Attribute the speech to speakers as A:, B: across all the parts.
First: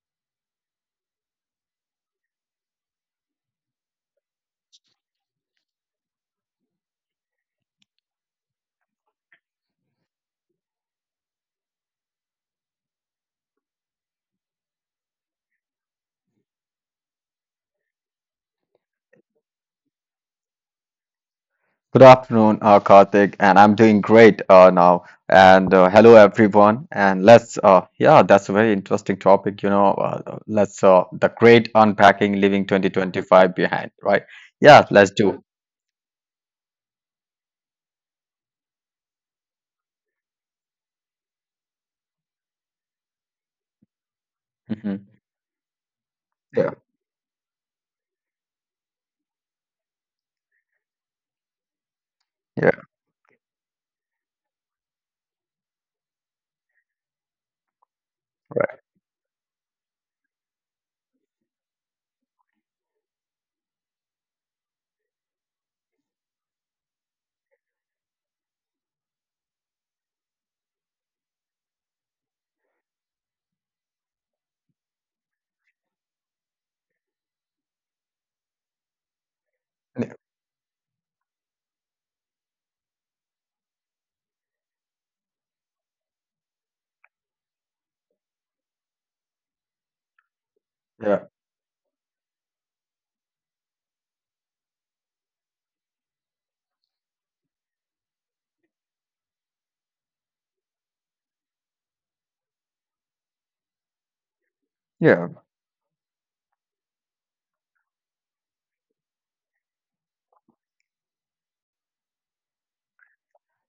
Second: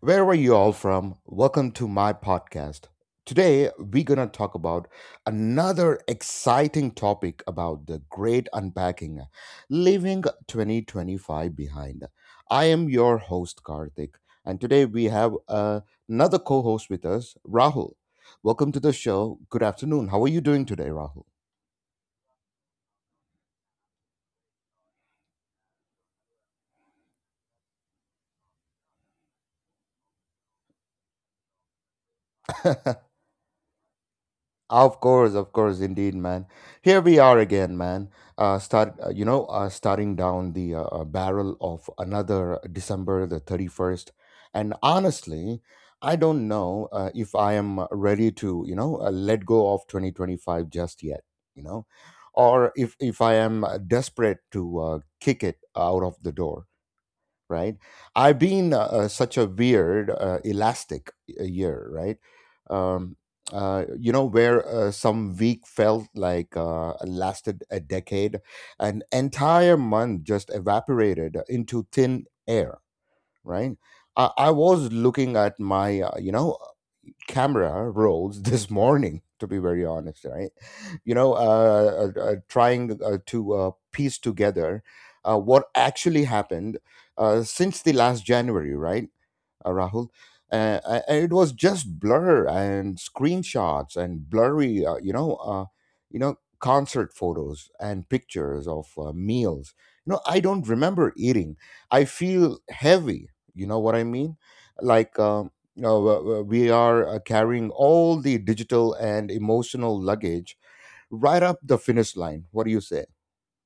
A: wherever you all from. Welcome to my podcast. Today, we're going to talk about another exciting topic about the great unpacking, leaving 2025 behind. I am your host, Karthik, and today we have another co host with us, Rahul. Welcome to the show. Good afternoon. How are you doing today, Rahul?
B: Good afternoon, Karthik, and I'm doing great now. And Hello, everyone. And that's a very interesting topic. You know, let's The great unpacking, leaving 2025 behind, right? Yeah, let's
A: Of
B: do.
A: course, indeed, man. Here we are again, man. Starting down the barrel of another December the 31st. And
B: Mhm.
A: honestly, I don't
B: Yeah,
A: know if I am ready to, let go of 2025 just yet, you know, or
B: yeah,
A: if I am desperate to kick it out of the door, right? I've been
B: right.
A: such a weird, elastic year, right? Um, where some week felt like lasted a decade, an entire month just evaporated into thin air, right? I was looking at my camera rolls this morning, to be very honest, right? Trying to piece together what actually happened since the last January, right, Rahul. And
B: Yeah,
A: it was just blur and screenshots and blurry, concert photos and pictures of meals. You know, I don't remember eating. I feel heavy. You know what I mean?
B: yeah.
A: We are carrying all the digital and emotional luggage right up the finish line. What do you say?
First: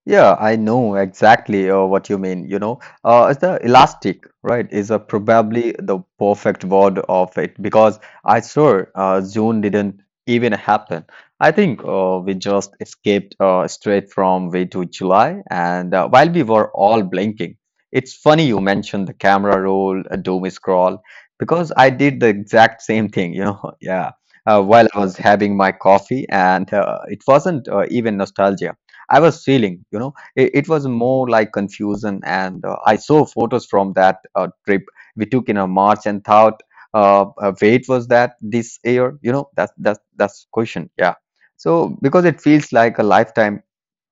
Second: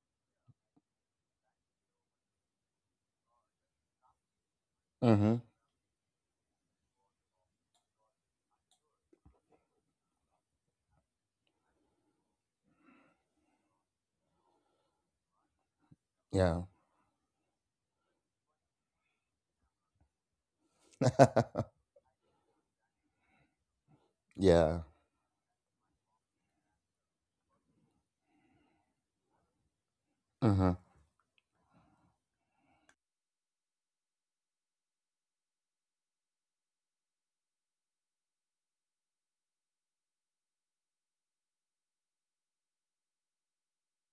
B: Yeah, I know exactly what you mean. It's the elastic, right, is a
A: Mm-hmm.
B: probably the perfect word of it because I swear June didn't even happen. I think we just escaped straight from way to July, and while we
A: Yeah.
B: were all blinking, it's funny you mentioned the camera roll, a doom scroll, because I did the exact same thing. You know, yeah,
A: Yeah.
B: while I was having my coffee, and it wasn't even nostalgia. I was feeling, you know, it
A: Mm-hmm.
B: was more like confusion. And I saw photos from that trip we took in a March and thought, wait, was that this year? You know, that's question. Yeah. So because it feels like a lifetime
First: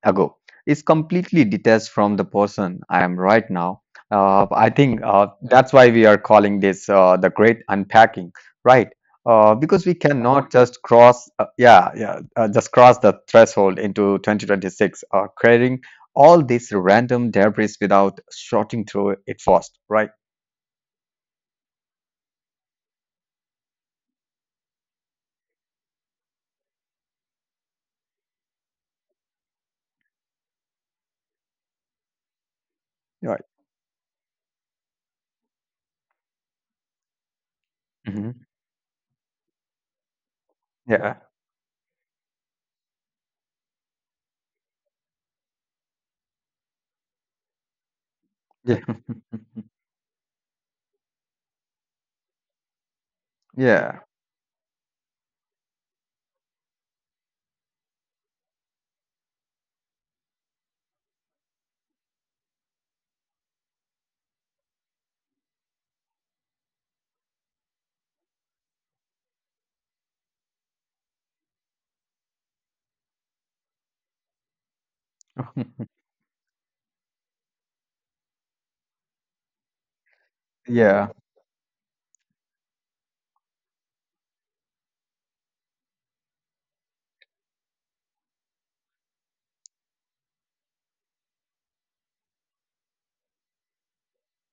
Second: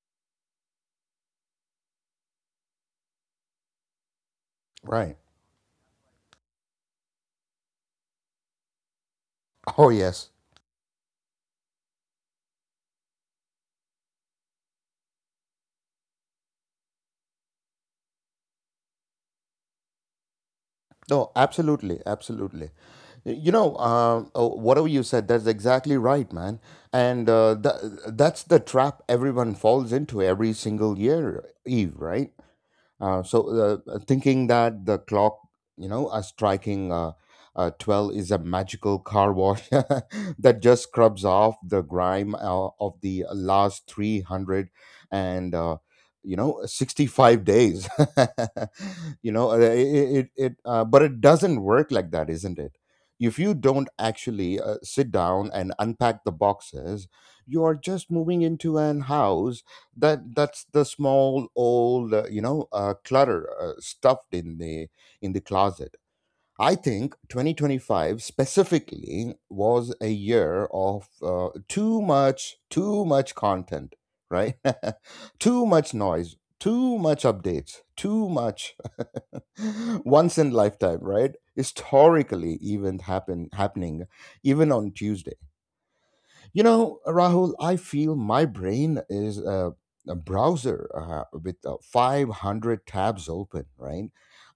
B: ago is completely detached from the person I am right now. I think
A: Right.
B: that's why we are calling this the great unpacking, right? Because
A: Oh
B: we
A: yes.
B: cannot just just cross the threshold into 2026, carrying all this random debris without sorting through it first, right?
A: No, absolutely, absolutely. You know, whatever you said, that's exactly right, man. And that's the trap everyone falls into every single year, Eve, right?
B: Right.
A: Thinking that the clock, you know, a striking 12 is
B: Mhm.
A: a magical car wash that just
B: Yeah.
A: scrubs off the grime of the last 300 and 65 days.
B: Yeah.
A: you know, it, it, it But it doesn't work like that, isn't it? If you don't
B: yeah.
A: actually sit down and unpack the boxes, you are just moving into an house that that's the small old clutter stuffed in the closet. I think 2025 specifically was a year of too much, too much content, right? Too much noise, too much updates, too much once in lifetime,
B: Yeah.
A: right, historically event happening even on Tuesday. You know, Rahul, I feel my brain is a browser with 500 tabs open, right?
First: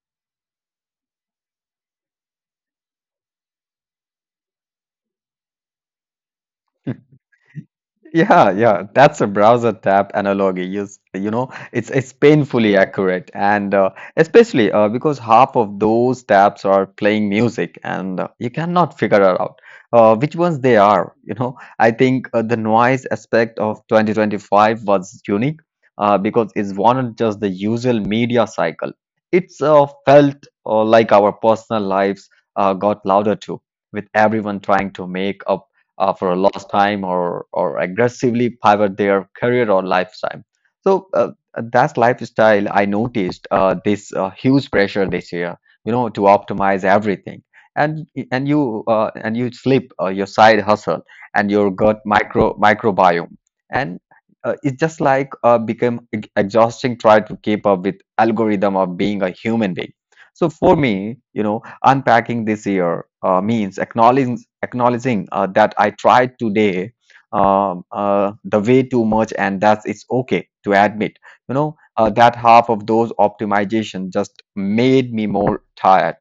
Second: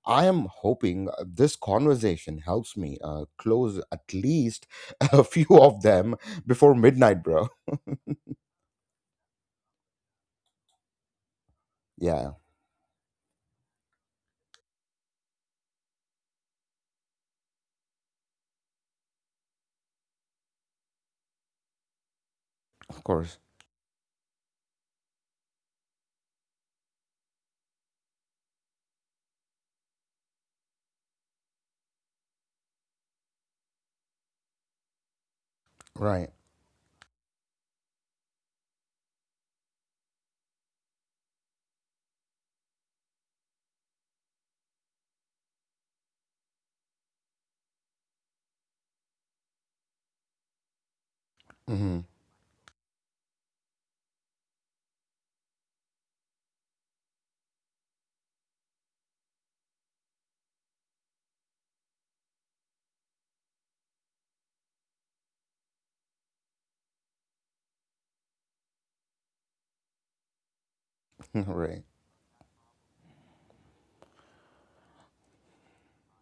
A: I am hoping this conversation helps me close at least a few of them before midnight, bro.
B: Yeah, yeah, that's a browser tab analogy. You know, it's
A: Yeah,
B: painfully accurate, and especially because half of those tabs are playing music, and you cannot figure it out which ones they are. You know, I think the
A: of
B: noise
A: course.
B: aspect of 2025 was unique because it wasn't just the usual media cycle. It's Felt like our personal lives got louder too, with everyone trying to make up for
A: Right.
B: a lost time or aggressively pivot their career or lifestyle. So that's lifestyle. I noticed this huge pressure this year, you know, to optimize everything. And you and you sleep your side hustle and your gut
A: Hmm.
B: microbiome, and it's just like become exhausting try to keep up with algorithm of being a human being. So for me, you know, unpacking this year means acknowledging that I tried today the way too much, and that it's okay to admit. You know
A: Right.
B: that half of those optimization just made me more tired.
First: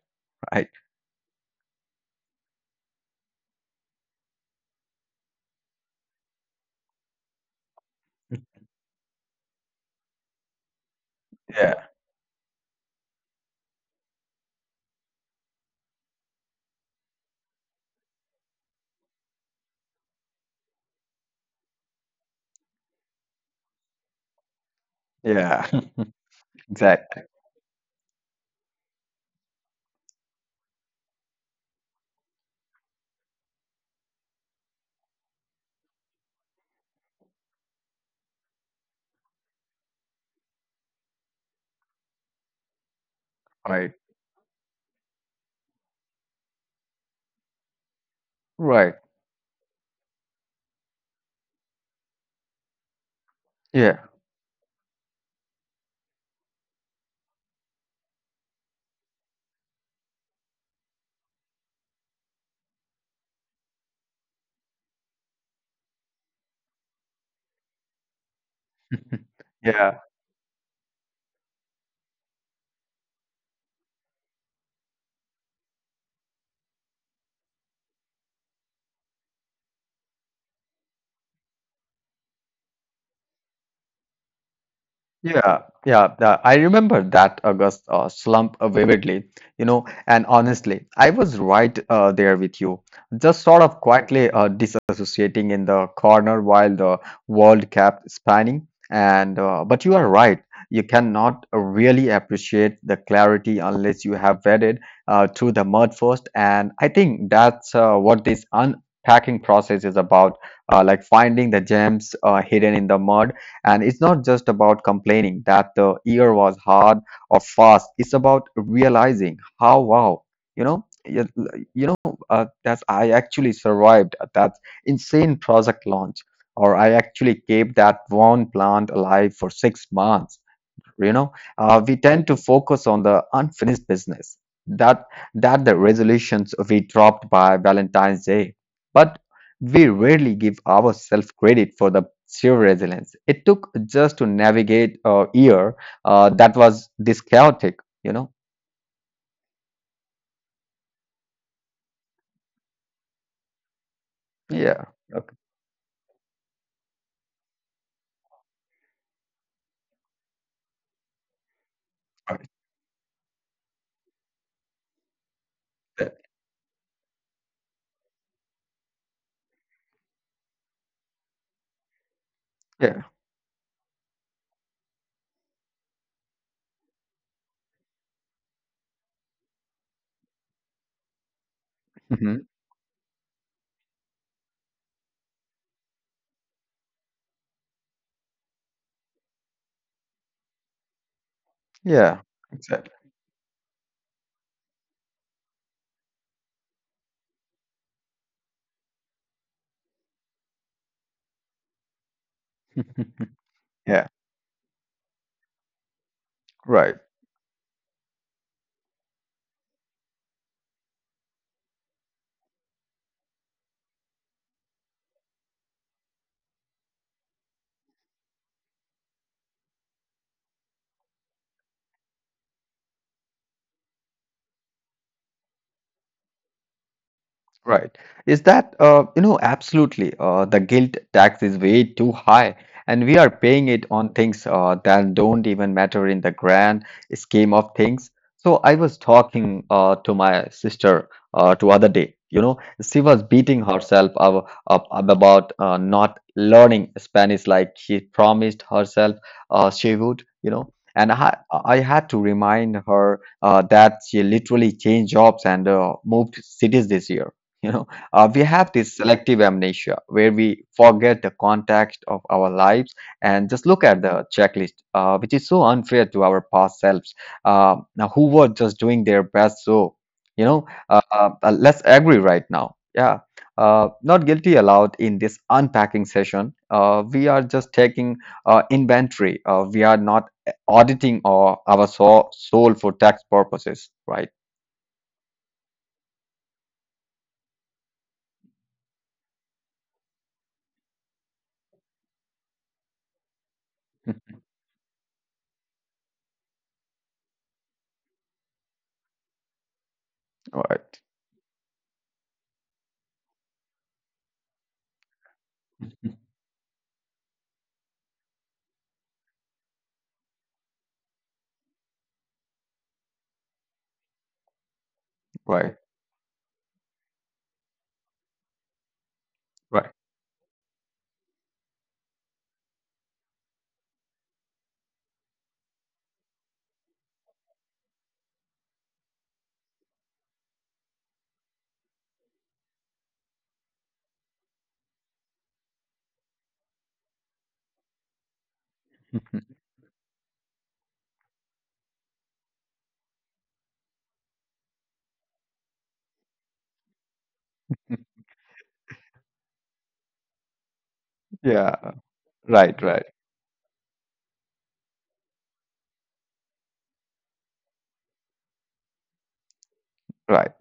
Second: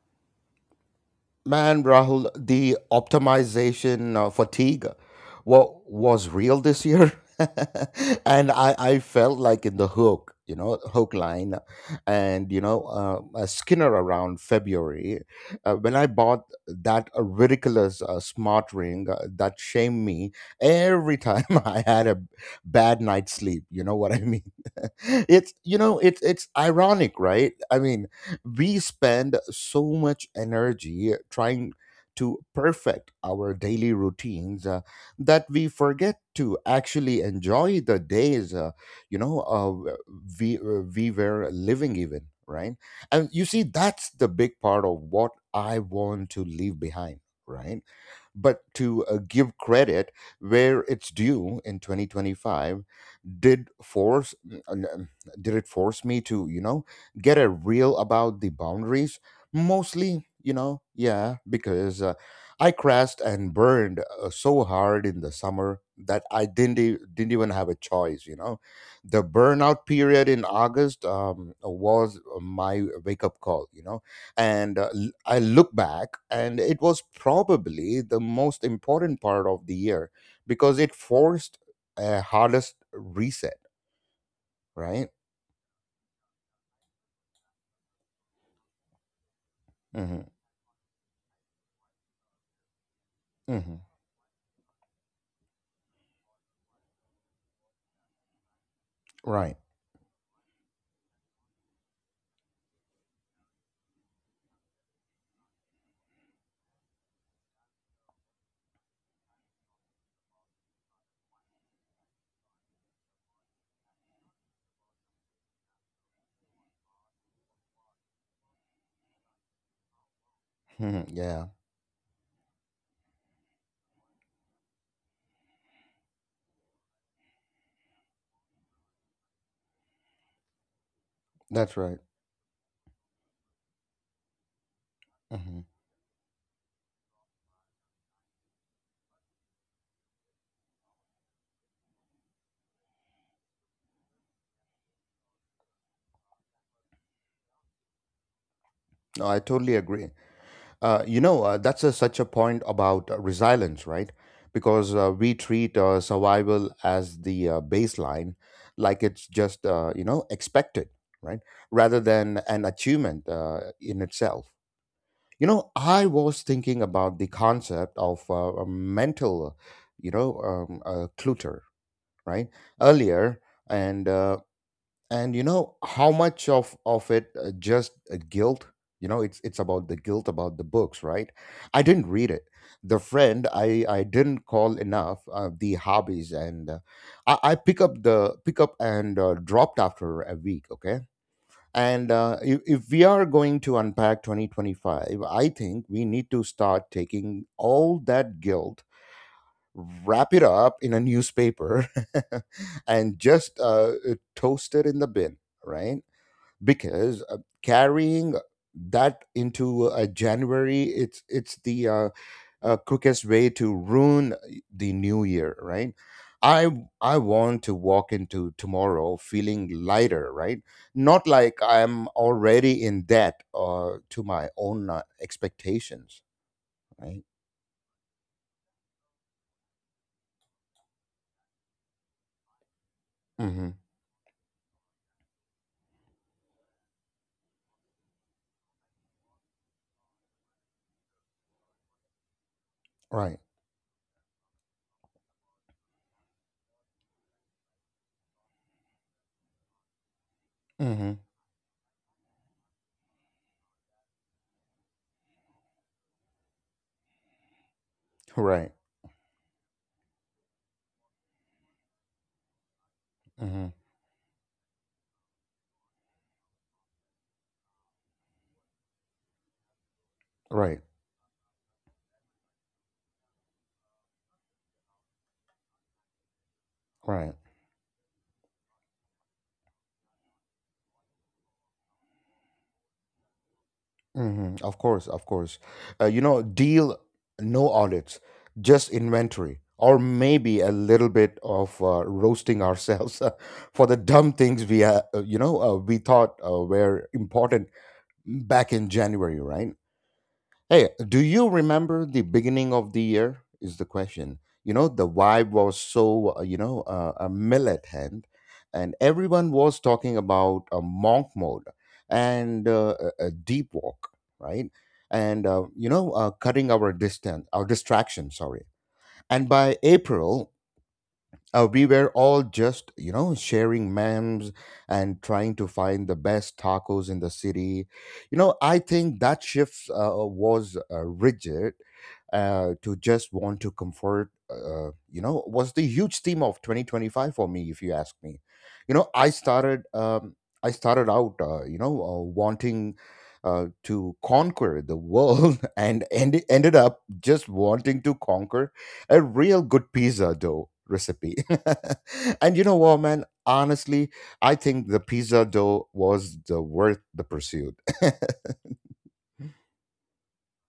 B: Right?
A: Man, Rahul, the optimization fatigue was real this year. And I felt like in the hook, you know, hook line
B: Yeah.
A: and, you know, a Skinner around February. When I bought that ridiculous smart ring that shamed me every time I had a bad night's sleep, you know what I mean? It's,
B: Yeah.
A: you know, it's ironic,
B: exactly.
A: right? I mean, we spend so much energy trying to perfect our daily routines that we forget to actually enjoy the days you know uh, we were living even, right? And you see,
B: Right.
A: that's the big part of what I want to leave behind, right? But
B: Right.
A: to give credit where it's due, in 2025, did
B: Yeah.
A: force did it force me to, you know, get a real about the boundaries, mostly, you know. Yeah, because I crashed and burned so hard in the summer that I didn't didn't even have a choice, you know. The burnout
B: Yeah.
A: period in August, was my wake up call, you know. And I look back and it was probably the most important part of the year, because it forced a hardest reset, right?
B: Yeah, yeah, I remember that August slump vividly, you know,
A: Hmm.
B: and honestly, I was right there with you, just sort
A: Hmm.
B: of quietly disassociating in the corner while the world kept spanning. And
A: Right.
B: But you are right, you cannot really appreciate the clarity unless you have waded through the mud first. And I think that's what this unpacking process is about, like finding the gems hidden in the mud, and it's not just about complaining that the year was hard or fast. It's about realizing how wow, you know,
A: Hmm. Yeah,
B: that's I actually survived that insane project launch, or I actually kept that one plant alive for 6 months. You know,
A: that's
B: we
A: right.
B: tend to focus on the unfinished business, that that
A: Hmm.
B: the resolutions we dropped by Valentine's Day, but we rarely give ourselves credit for the sheer resilience it took just to navigate a year that was this chaotic, you know.
A: No, I totally agree. That's such a point about resilience, right?
B: Yeah,
A: Because
B: okay,
A: we treat survival as the baseline, like it's just, expected, right? Rather
B: all
A: than
B: right,
A: an achievement in itself. You know, I
B: that-
A: was thinking about the concept of a mental clutter, right,
B: yeah,
A: earlier. And and you know how much of it just guilt, you know. It's about the guilt about the books, right, I didn't read
B: mhm,
A: it, the friend I didn't call enough, the hobbies, and I pick up and dropped after a week, okay. And
B: yeah,
A: uh, if,
B: exactly,
A: if we are going to unpack 2025, I think we need to start taking all that guilt, wrap it up in a newspaper and just
B: yeah,
A: toast it in the bin, right?
B: right.
A: Because carrying that into January, it's the quickest way to ruin the new year, right? I I want to walk into tomorrow feeling lighter, right? Not like I'm already in debt to my own expectations, right?
B: Right. Is that, absolutely. The guilt tax is way too high, and we are paying
A: Mm-hmm.
B: it on things that don't even matter in the grand scheme of things. So I was talking to my sister the other day. You know, she was
A: Right.
B: beating herself up about not learning Spanish like she promised herself she would, you know.
A: Mm-hmm.
B: I had to remind her that she literally changed jobs and moved cities this year, you know, we
A: Right.
B: have this selective amnesia where we forget the context of our lives and just
A: Mm-hmm.
B: look at the checklist, which is so unfair to our past selves. Now, who were just doing their best? So,
A: Right,
B: let's agree right now. Yeah, not guilty allowed in this unpacking session. We
A: right.
B: are just taking inventory. We are not auditing our soul for tax purposes, right?
A: Hmm. Of course, of course. You know, deal, no audits, just inventory, or maybe a little bit of roasting ourselves for the dumb things we we thought were important back in January, right? Hey,
B: Right.
A: do you remember the beginning of the year? Is the question. You know, the vibe was so, a millet hand, and everyone was talking about a monk mode and a deep walk, right? And,
B: Right.
A: cutting our distance, our distraction, sorry. And by
B: Right.
A: April, we were all just, you know, sharing memes and trying to find the best tacos in the city, you know. I think that shift was rigid to just want to comfort, was the huge theme of 2025 for me, if you ask me, you know. I started out, wanting to conquer the world and ended up just wanting to conquer a real good pizza dough recipe.
B: Yeah.
A: And you know
B: Right.
A: what,
B: Right.
A: man? Honestly, I think the pizza dough was the worth the pursuit.
B: Right.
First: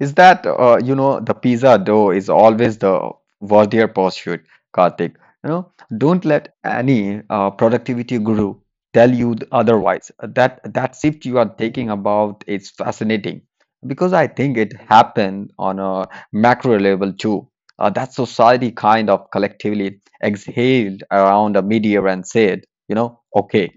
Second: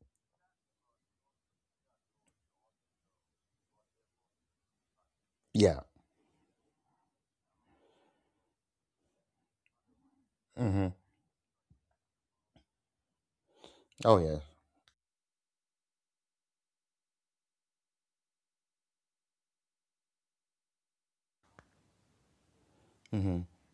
B: Is that you know the pizza dough is always the worthier pursuit, Karthik. You know,
A: Yeah.
B: don't let any productivity guru tell you otherwise. That
A: Hmm.
B: that shift you are taking about is fascinating because
A: Oh
B: I
A: yeah.
B: think it happened on a macro level too. That society kind of collectively exhaled around a media and said, you know,
A: Hmm.
B: okay.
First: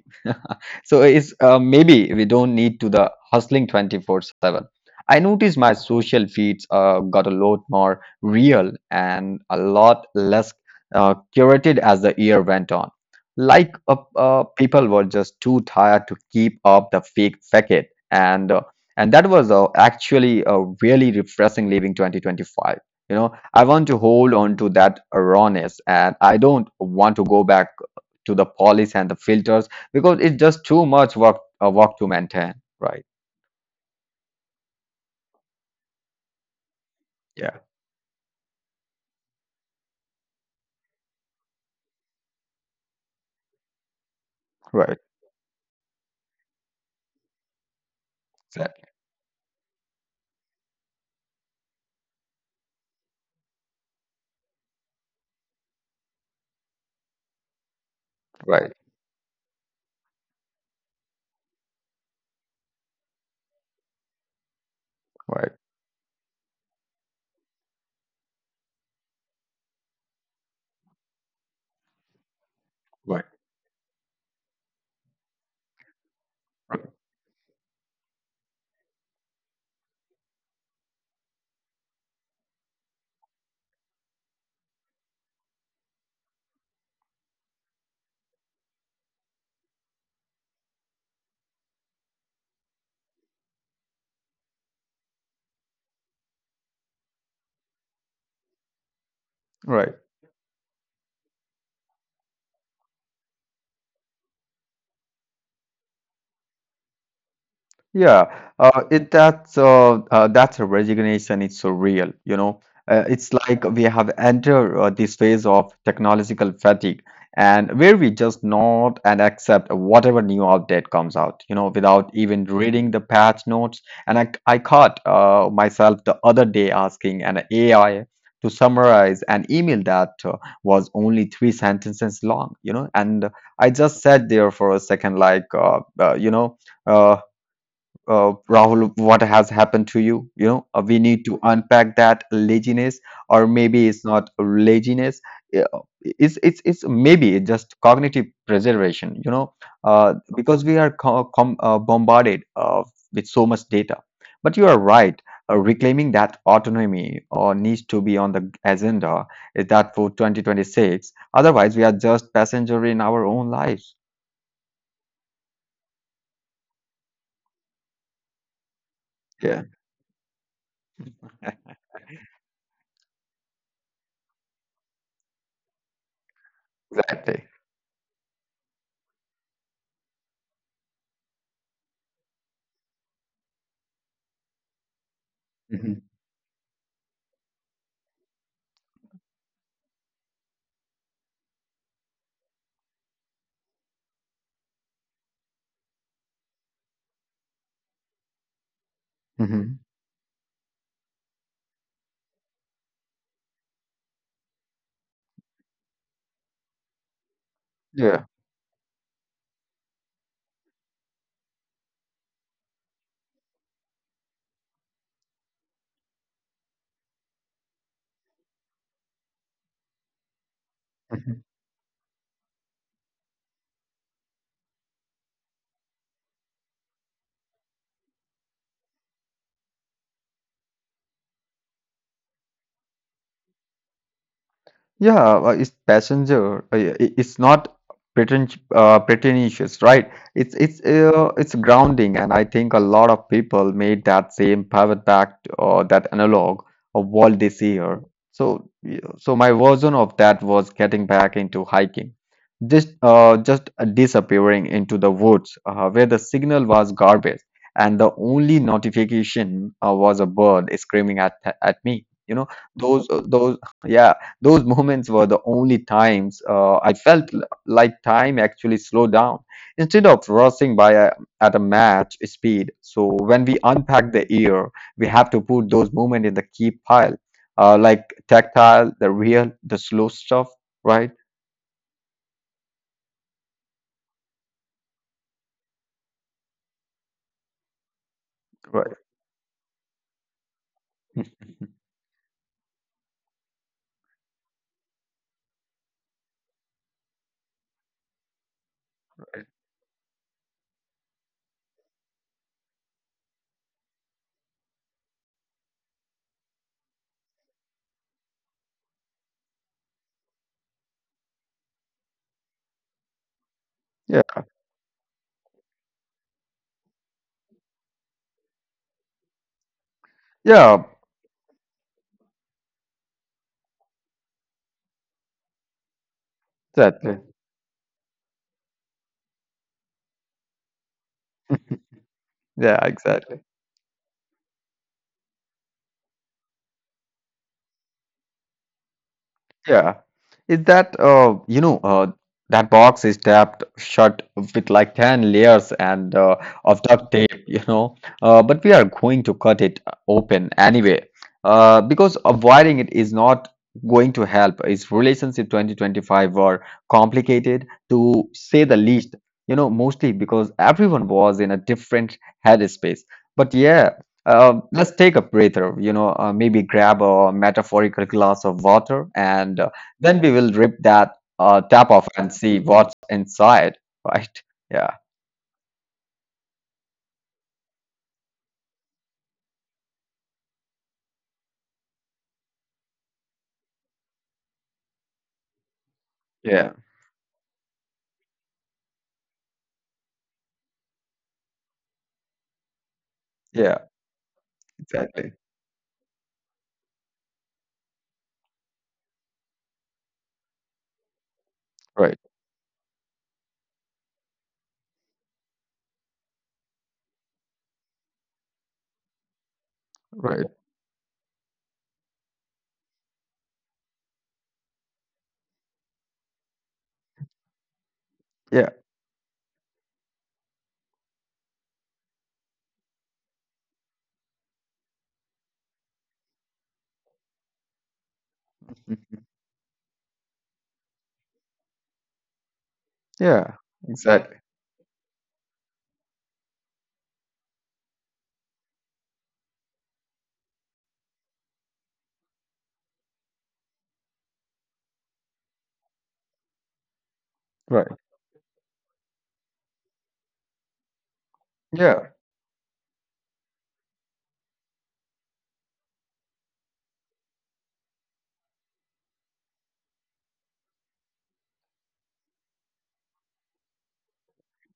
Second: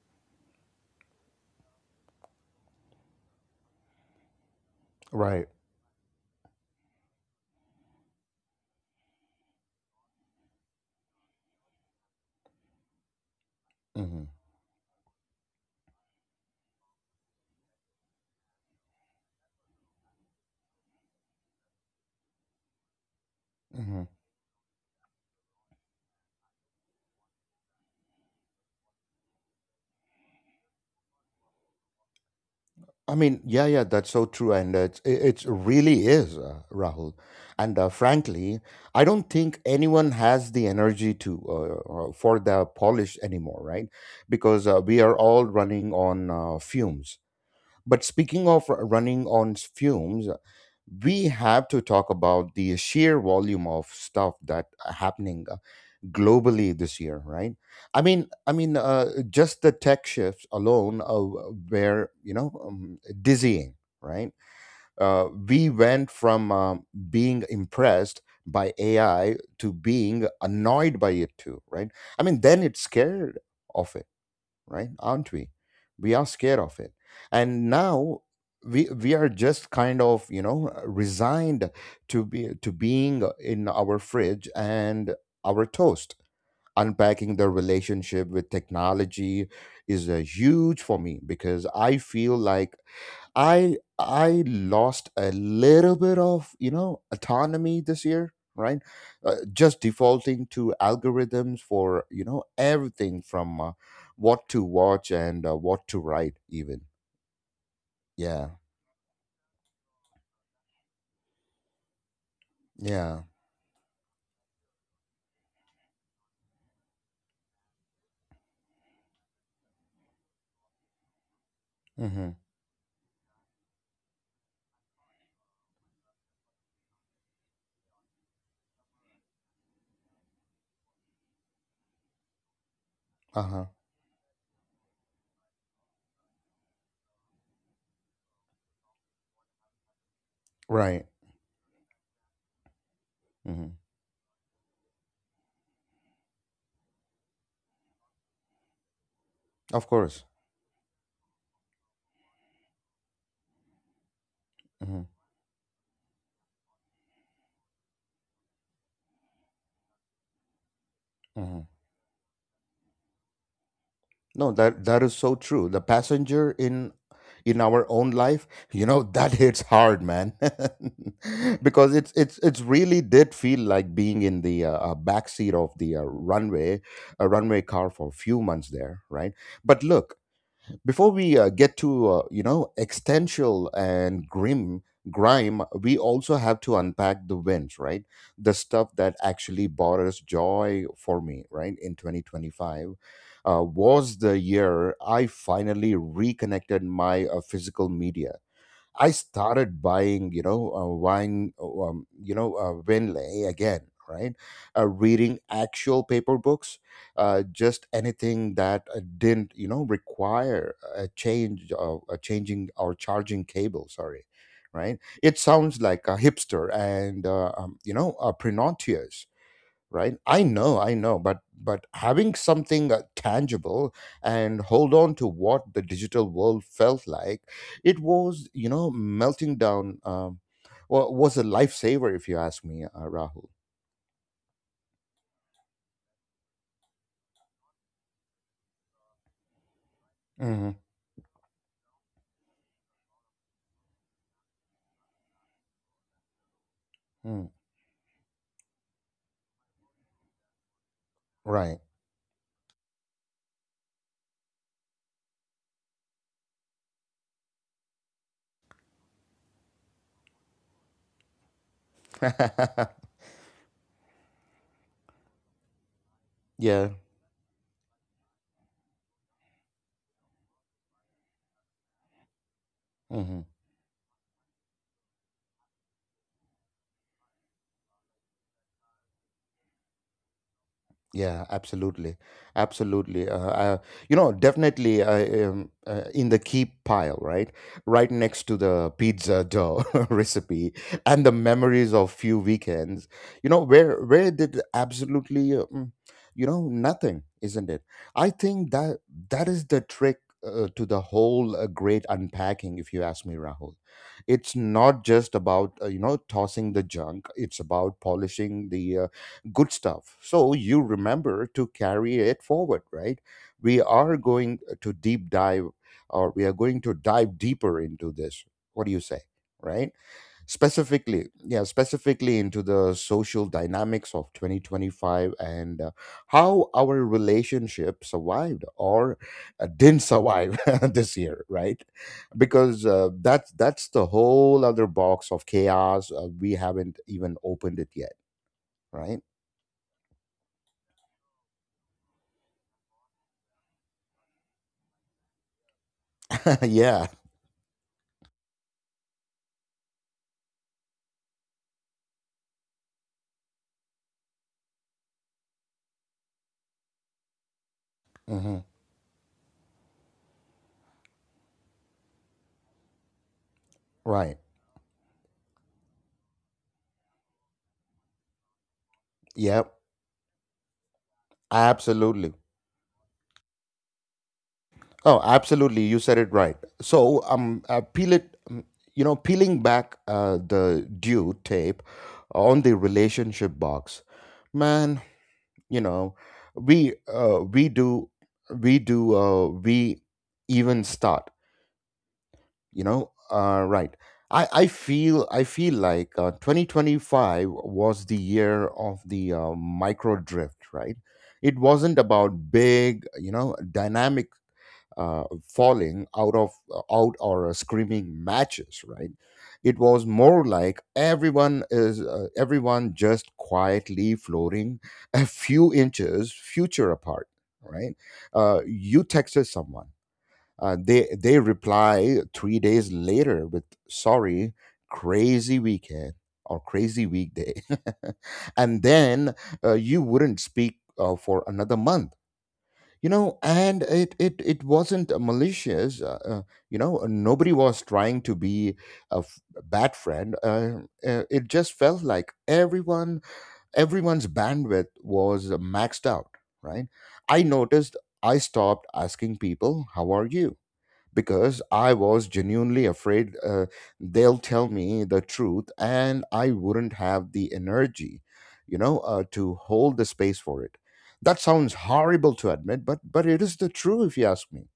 B: So it's maybe we don't need to the hustling 24/7. I
A: Right.
B: noticed my social feeds got a lot more real and a lot less curated as the year went on. Like
A: Hmm.
B: people were just too tired to keep up the fake facade, and uh, and that was actually a really refreshing leaving 2025. You know, I want to
A: Hmm.
B: hold on to that rawness, and I don't want to go back to the polish and the filters because it's just too much work to maintain, right?
A: I mean, yeah, yeah, that's so true, and it's it it's really is, Rahul.
B: Yeah.
A: And frankly, I don't think anyone has the energy to for the polish anymore, right? Because
B: Right.
A: we are all running on fumes. But speaking of
B: Exactly.
A: running on fumes, we have to talk about the sheer volume of stuff that are happening globally this year, right? I
B: Right.
A: mean, just the tech shifts alone were, dizzying, right?
B: Right.
A: We went from being impressed by AI to being annoyed by it too, right? I mean, then it's
B: Right.
A: scared of it, right? Aren't we? We are scared of it. And now we are just kind of, you know, resigned to be to being in our fridge and our toast. Unpacking the relationship with technology is huge for me, because I feel like I lost a little bit of, you know, autonomy this year, right? Just
B: Right.
A: defaulting to algorithms for, you know, everything from what to watch and what to write, even.
B: Yeah,
A: Yeah,
B: it that's a resignation. It's so real, you know.
A: yeah.
B: It's like we have entered this phase of technological fatigue, and where we just nod and accept whatever new update comes out, you know, without
A: Mm-hmm.
B: even reading the patch notes. And I caught myself the other day asking an AI to summarize an email that was only three sentences long, you know, and
A: Uh huh.
B: I just sat there for a second, like Uh, Rahul, what has happened to you. You know, we
A: Right.
B: need to unpack that laziness, or
A: Mm-hmm.
B: maybe it's not laziness. uh, It's it's maybe just cognitive preservation. You know,
A: Of course.
B: because we are bombarded with so much data. But you are
A: Mm-hmm.
B: right. Reclaiming that autonomy or needs to be on the agenda is that for 2026.
A: Mm-hmm.
B: Otherwise, we are just passenger in our own lives.
A: No, that that is so true. The passenger in our own life, you know, that
B: Yeah,
A: hits hard, man, because it's really did feel like being in the back seat of the runway, a
B: exactly.
A: runway car for a few months there, right? But look, before we get to, existential and grime, we
B: Hmm.
A: also have to unpack the wins, right? The stuff that actually brought us joy for me, right? In 2025, was the year I finally reconnected my physical media. I
B: Hmm.
A: started buying, you know, Winley again, right? Reading actual paper books, just
B: Yeah.
A: anything that didn't, you know, require a change, of a changing or charging cable. Sorry, right? It sounds like a hipster and prenutious, right? I know, I know,
B: Mm-hmm.
A: but having something tangible and hold on to what the digital world felt like, it was, you know, melting down. Was a lifesaver, if you ask me, Rahul.
B: Yeah, it's passenger. It's not preten pretentious, right? It's
A: Hmm.
B: it's grounding, and I think a lot of people made that same pivot back to- or that analog of what they see here. So my version of that was getting back into
A: Right.
B: hiking, just disappearing into the woods where the signal was garbage, and the only notification was a bird screaming at me. You know those. Yeah, those moments were the only times I
A: Yeah.
B: felt like time actually slowed down instead of at a match speed. So when
A: Mm-hmm.
B: we unpack the year, we have to put those moments in the key pile, like tactile, the real, the slow stuff, right?
A: Yeah, absolutely, absolutely. Definitely, in the keep pile, right, right next to the
B: Right.
A: pizza dough recipe and the memories of few weekends. Where did absolutely, nothing, isn't it? I think that that is the trick to the whole great unpacking. If you ask me, Rahul, it's not just about tossing the junk. It's about polishing the good stuff. So you remember to carry it forward, right? We are
B: Yeah.
A: going to deep dive, or we are going to dive deeper into this. What do you say? Right?
B: Yeah.
A: Specifically, yeah, specifically into the social dynamics of 2025, and how our
B: Exactly.
A: relationship survived, or didn't survive this year, right?
B: Yeah.
A: Because uh,
B: Exactly.
A: that's that's the whole other box of chaos. We haven't even opened it yet, right?
B: Yeah. Is that you know that box is tapped shut with like 10 layers and of
A: Yeah.
B: duct tape, you know. But we are going to cut it open anyway. Because avoiding it is not going to help. Is relationship 2025 were complicated to
A: Mm-hmm.
B: say the least, you know, mostly because everyone was in a different headspace. But yeah,
A: Right.
B: let's take a breather, you know, maybe grab a metaphorical glass of water, and
A: Yep.
B: then we will rip that tap off and
A: Absolutely.
B: see what's inside, right? Yeah,
A: Oh, absolutely. You said it right. So, peel it. Peeling back the due tape on the relationship box, man. You know,
B: yeah,
A: we uh, we do we even start. you know uh,
B: yeah,
A: right i i feel
B: exactly.
A: i feel like 2025 was the year of the micro drift, right. It wasn't
B: Right,
A: about big dynamic, falling out of out or screaming matches, right. It was more
B: right.
A: like everyone just quietly floating a few inches future apart, right. uh,
B: Yeah,
A: you texted someone, they reply 3 days later with, "Sorry, crazy weekend or crazy weekday," and
B: mm,
A: then you wouldn't speak for another month. You know,
B: yeah,
A: and it
B: exactly.
A: it it wasn't malicious. Nobody was trying to be a bad friend. It just felt like everyone's bandwidth was maxed out. Right? I
B: Right.
A: noticed I stopped asking people, "How are you?" because I
B: Yeah.
A: was genuinely afraid they'll tell me the truth and I wouldn't have the energy, to hold the space for it. That sounds horrible to admit, but it is the truth if you ask me.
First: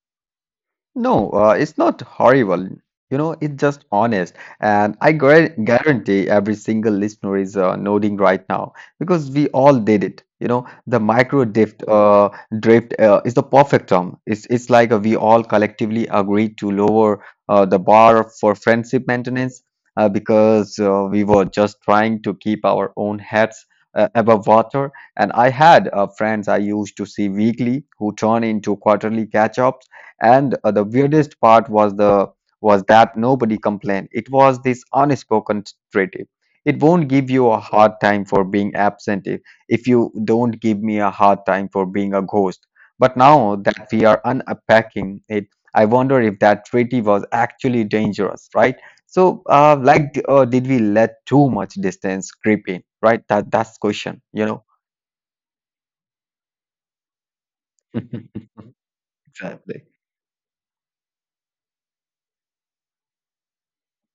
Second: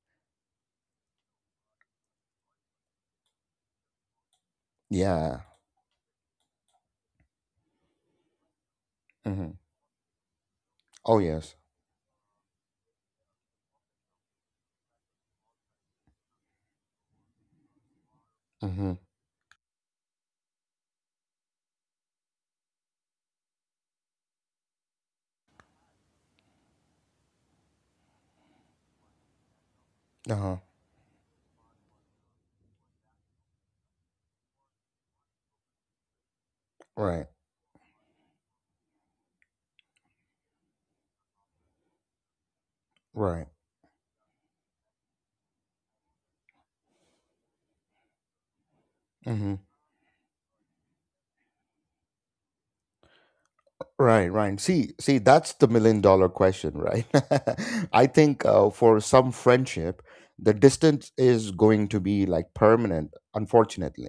B: No, it's not horrible. You know, it's just honest. And
A: Yeah.
B: guarantee every single listener is nodding right now because we
A: Hmm.
B: all did it. You know, the
A: Oh,
B: micro
A: yes.
B: drift, is the perfect term. It's like we all collectively agreed to lower the bar for
A: Hmm.
B: friendship maintenance because we were just trying to keep our own heads above water. And I had friends I used to see weekly who turn into quarterly catch-ups and
A: Uh-huh.
B: the weirdest part was the was that nobody complained. It was this unspoken treaty. It won't
A: Right.
B: give you a hard time for being absent if you don't give me a hard time for being a ghost. But
A: Right.
B: now that we are unpacking it, I wonder if that treaty was actually dangerous, right? So,
A: Hmm.
B: like, did we let too much distance creep in, right? That's question,
A: Right, right. See, see, that's the million dollar question, right? I think for some
B: Exactly.
A: friendship, the distance is going to be like permanent, unfortunately.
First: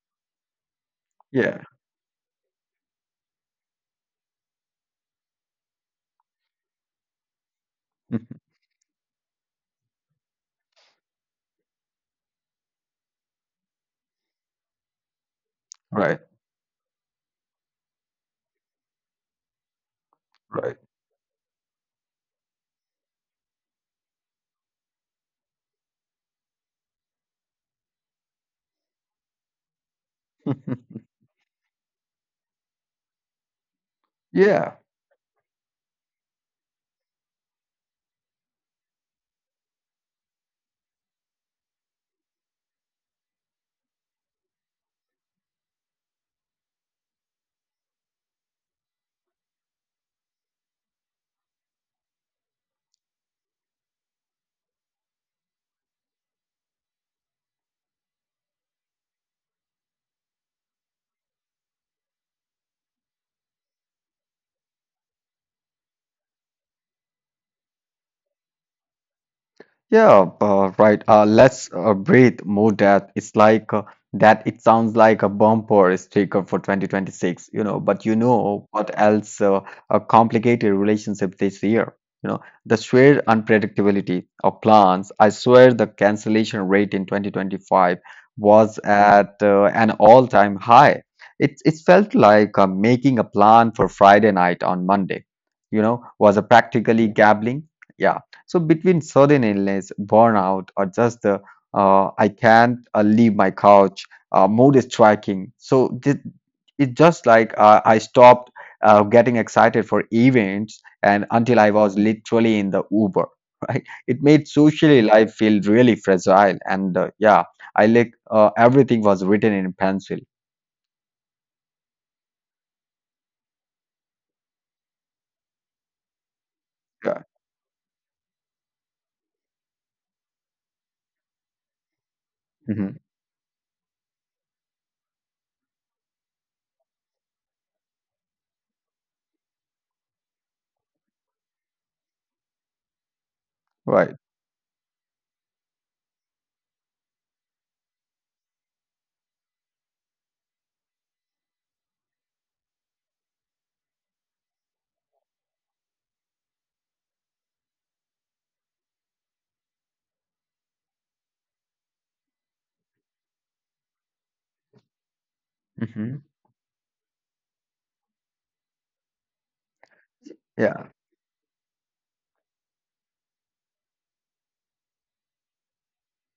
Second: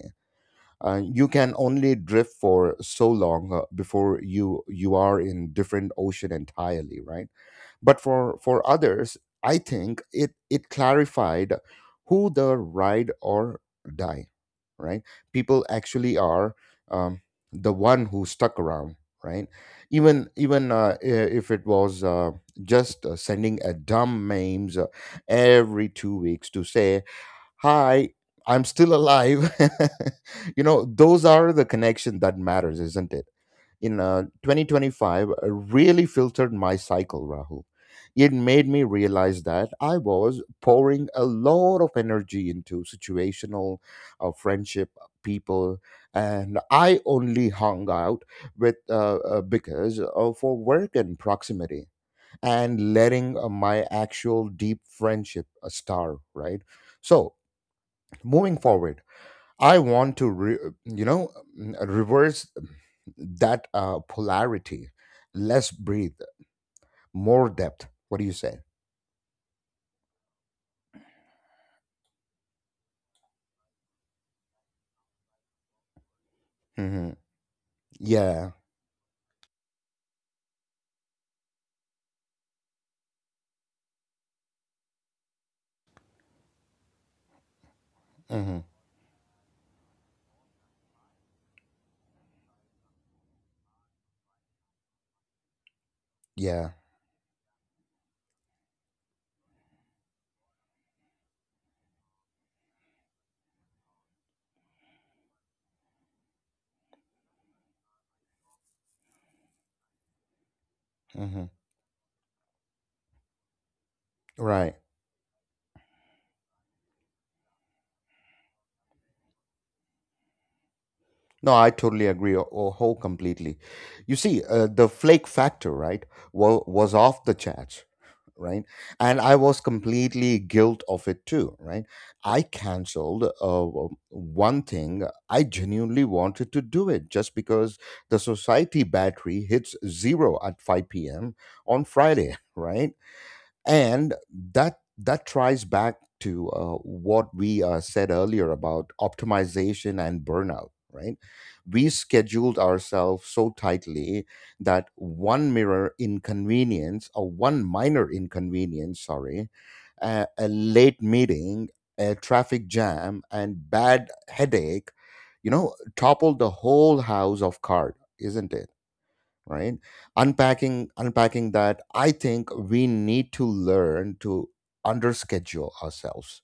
A: You can
B: Yeah.
A: only drift for so long before you are in different ocean entirely, right. But for others, I think it clarified who the ride or die, right, people actually
B: Right.
A: are. Um, the one who stuck around, right, even even
B: Right.
A: uh, i- if it was just sending a dumb memes every 2 weeks to say, "Hi, I'm still alive." you know those are the connection that matters, isn't it? In
B: Yeah.
A: 2025 really filtered my cycle, Rahul. It made me realize that I was pouring a lot of energy into situational friendship people, and I only hung out with, because, for work and proximity, and letting my actual deep friendship star, right. So moving forward, I want to re, you know mm, reverse that polarity. Less breathe, more depth. What do you say?
B: Yeah, right. Let's breathe more death. It's like that. It sounds like a bumper sticker for
A: Hmm.
B: 2026, you know. But you
A: Yeah.
B: know what else? A complicated relationship this year. You know, the sheer unpredictability of plans. I swear the cancellation rate in 2025
A: Hmm.
B: was at an all-time high. It felt like making a plan for Friday night on Monday, you know, was a
A: Yeah.
B: practically gambling. Yeah. So between sudden illness, burnout, or just the I can't leave my couch, mood is striking. It's just like I stopped getting excited for events, and
A: Hmm.
B: until I was literally in the Uber. Right? It made
A: Right.
B: socially life feel really fragile, and I like everything was written in pencil.
A: No, I totally agree, or, whole completely. You see the flake factor, right, wa was
B: Yeah.
A: off the charts, right. And I was completely guilt of it too, right. I
B: Hmm.
A: canceled one thing I genuinely wanted to do, it just because the society battery hits zero at 5 p.m. on Friday. Right.
B: Right.
A: And that tries back to what we said earlier about optimization and burnout, right. We scheduled ourselves so tightly that one mirror inconvenience, or one minor inconvenience, sorry, a, late meeting, a traffic jam, and bad headache,
B: Hmm.
A: toppled the whole house of card, isn't it? Right. unpacking
B: Yeah.
A: unpacking that, I think we need to learn to underschedule ourselves,